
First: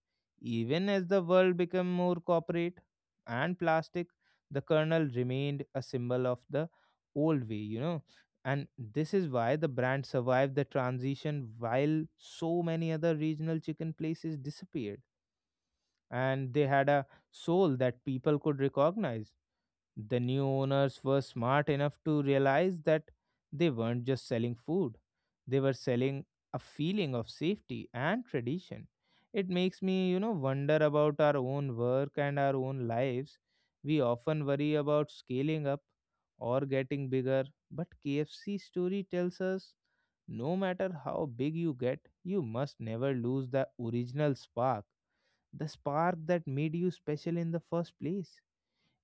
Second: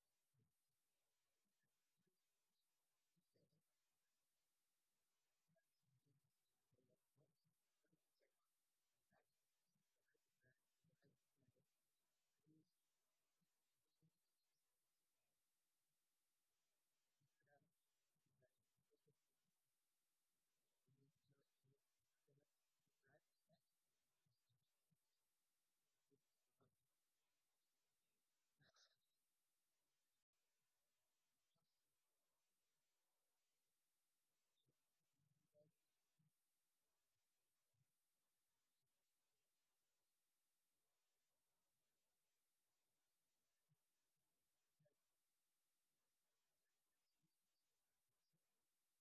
Even as the world became more corporate and plastic, the kernel remained a symbol of the old way, you know. And this is why the brand survived the transition while so many other regional chicken places disappeared. And they had a soul that people could recognize. The new owners were smart enough to realize that they weren't just selling food, they were selling a feeling of safety and tradition. It makes me, you know, wonder about our own work and our own lives. We often worry about scaling up or getting bigger, but KFC story tells us no matter how big you get, you must never lose the original spark, the spark that made you special in the first place.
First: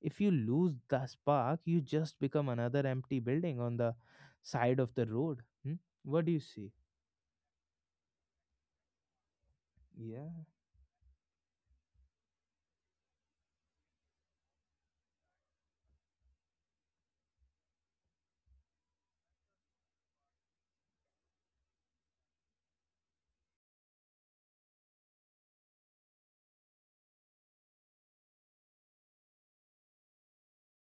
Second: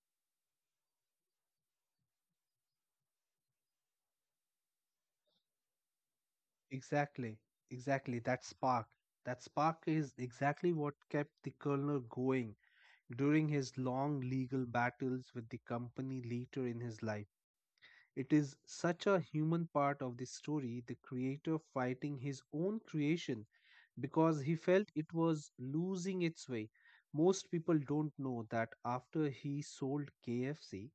If you lose the spark, you just become another empty building on the side of the road. Hmm? What do you see?
Exactly, exactly. That spark. That spark is
Yeah,
exactly what kept the colonel going during his long legal battles with the company later in his life. It is such a human part of the story, the creator fighting his own creation because he felt it was losing its way. Most people don't know that after he sold KFC,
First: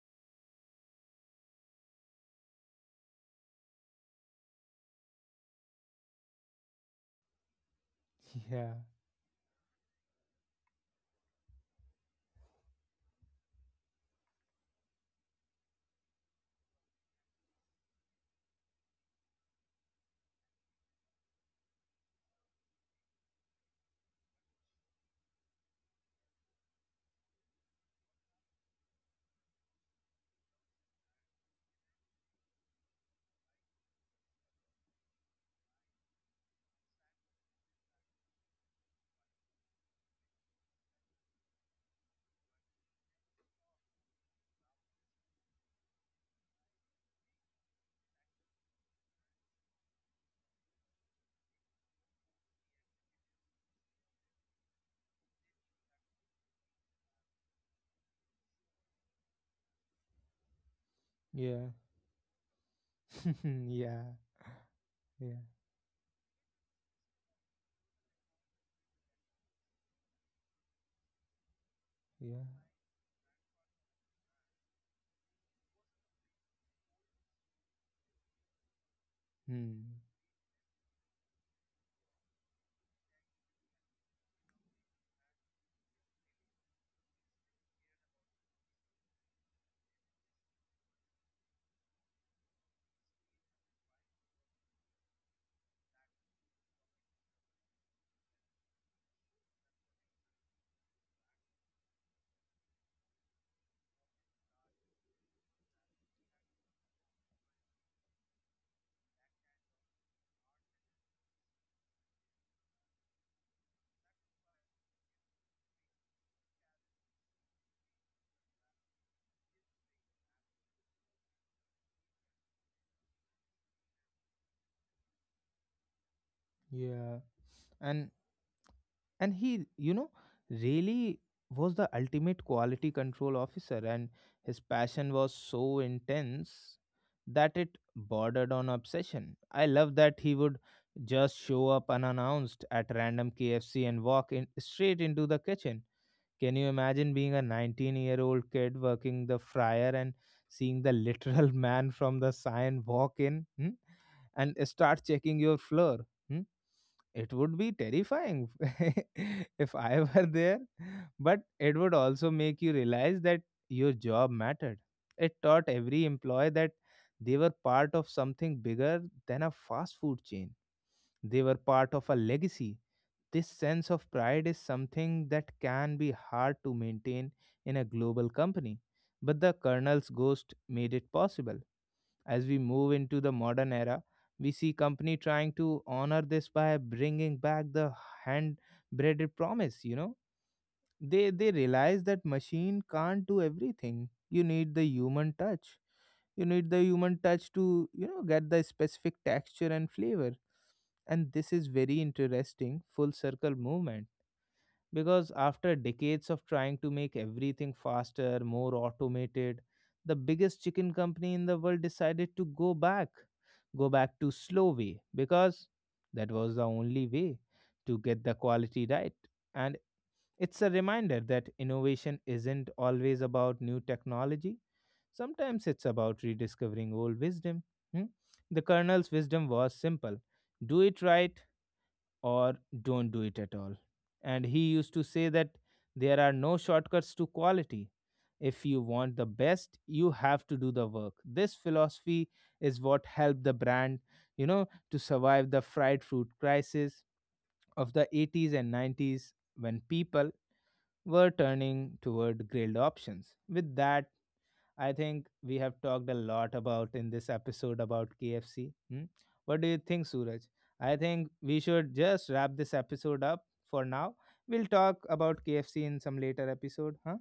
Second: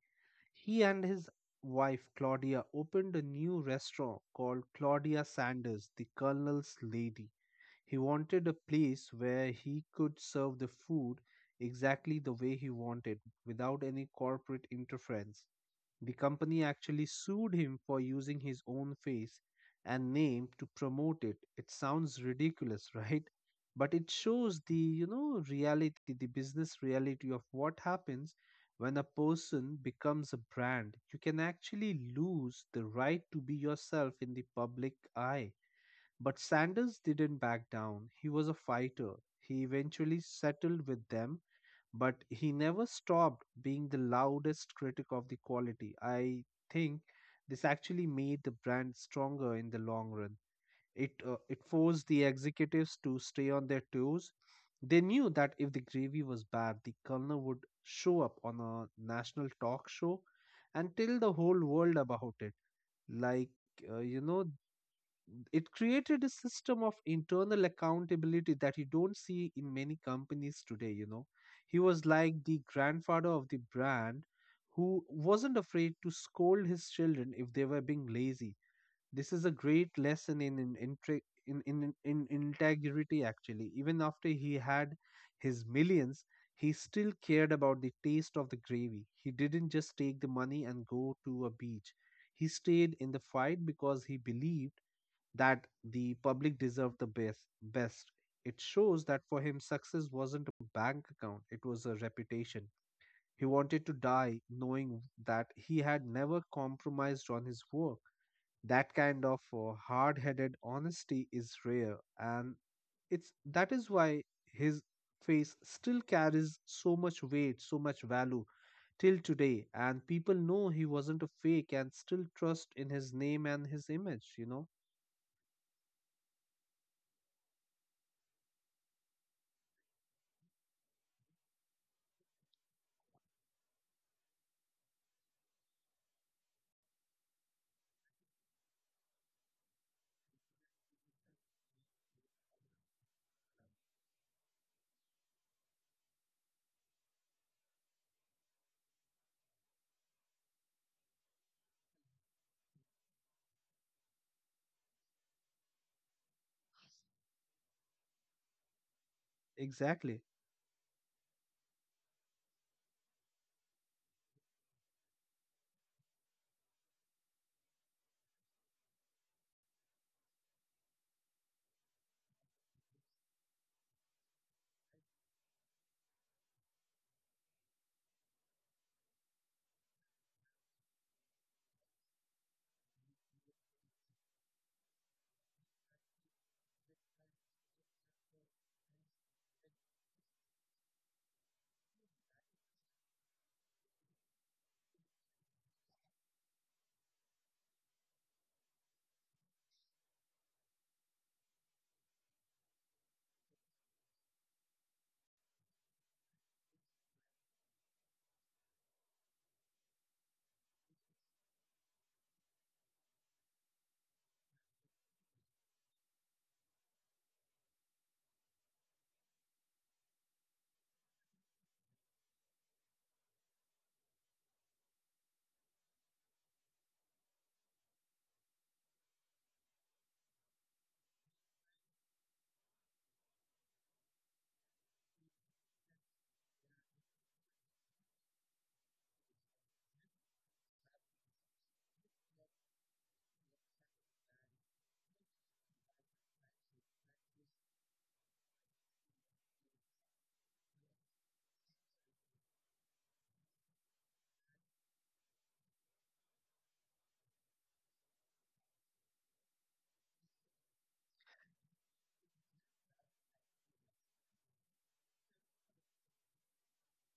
he and his wife Claudia opened a new restaurant called Claudia Sanders, the Colonel's Lady. He
*laughs*
wanted a
yeah,
place where he could serve the food exactly the way he wanted without any corporate interference. The company actually sued him for using his own face and name to promote it. It sounds ridiculous, *laughs* right? But it shows the, you know, reality, the business reality of what happens when a person becomes a brand. You can actually lose the right to be yourself in the public eye. But Sanders didn't back down. He was a fighter. He eventually settled with them, but he never stopped being the loudest critic of the quality. I think this actually made the brand stronger in the long run. It forced the executives to stay on their toes. They knew that if the gravy was bad, the colonel would show up on a national talk show and tell the
yeah,
whole world about it.
*laughs*
Like uh,
yeah,
you know,
yeah,
it created a system of internal accountability that you don't see in many companies today, you know. He was like
yeah.
the grandfather of the brand who wasn't afraid to scold his children if they were being lazy. This is a
Hmm.
great lesson in in integrity actually. Even after he had his millions, he still cared about the taste of the gravy. He didn't just take the money and go to a beach. He stayed in the fight because he believed that the public deserved the best. It shows that for him success wasn't a bank account, it was a reputation. He wanted to die knowing that he had never compromised on his work. That kind of hard-headed honesty is rare, and it's that is why his face still carries so much weight, so much value till today, and people know he wasn't a fake and still trust in his name and his image, you know.
Yeah. And and he, you know, really was the ultimate quality control officer, and his passion was so intense that it bordered on obsession. I love that he would just show up unannounced at random KFC and walk in straight into the kitchen. Can you imagine being a 19-year-old kid working the fryer and seeing the literal *laughs* man from the sign walk in? Hmm, and start checking your floor. Hmm? It would be terrifying. *laughs* If I
Exactly.
were there, but it would also make you realize that your job mattered. It taught every employee that they were part of something bigger than a fast food chain. They were part of a legacy. This sense of pride is something that can be hard to maintain in a global company, but the Colonel's ghost made it possible. As we move into the modern era, we see company trying to honor this by bringing back the hand breaded promise, you know. They realize that machine can't do everything. You need the human touch. You need the human touch to, you know, get the specific texture and flavor. And this is very interesting full circle movement because after decades of trying to make everything faster, more automated, the biggest chicken company in the world decided to go back to slow way because that was the only way to get the quality right. And it's a reminder that innovation isn't always about new technology. Sometimes it's about rediscovering old wisdom. Hmm? The Colonel's wisdom was simple: do it right or don't do it at all. And he used to say that there are no shortcuts to quality. If you want the best, you have to do the work. This philosophy is what helped the brand, you know, to survive the fried fruit crisis of the 80s and 90s when people were turning toward grilled options. With that, I think we have talked a lot about in this episode about KFC. Hmm? What do you think, Suraj? I think we should just wrap this episode up for now. We'll talk about KFC in some later episode, huh?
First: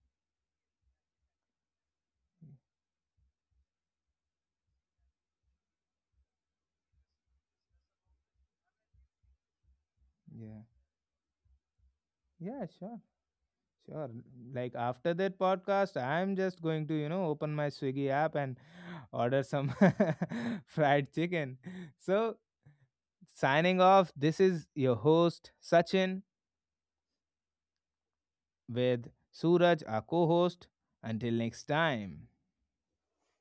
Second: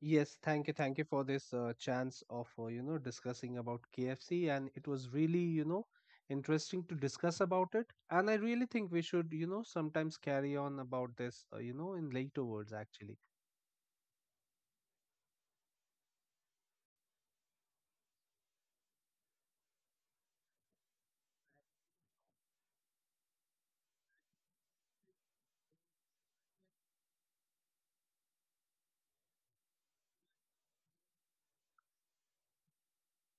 Yes, thank you for this chance of discussing about KFC, and it was really you know interesting to discuss about it. And I really think we should you know sometimes carry
Yeah.
on about this in later
Yeah,
words
sure.
actually.
Sure. Like after that podcast, I'm just going to, you know, open my Swiggy app and order some *laughs* fried chicken. So, signing off, this is your host, Sachin, with Suraj, our co host. Until next time.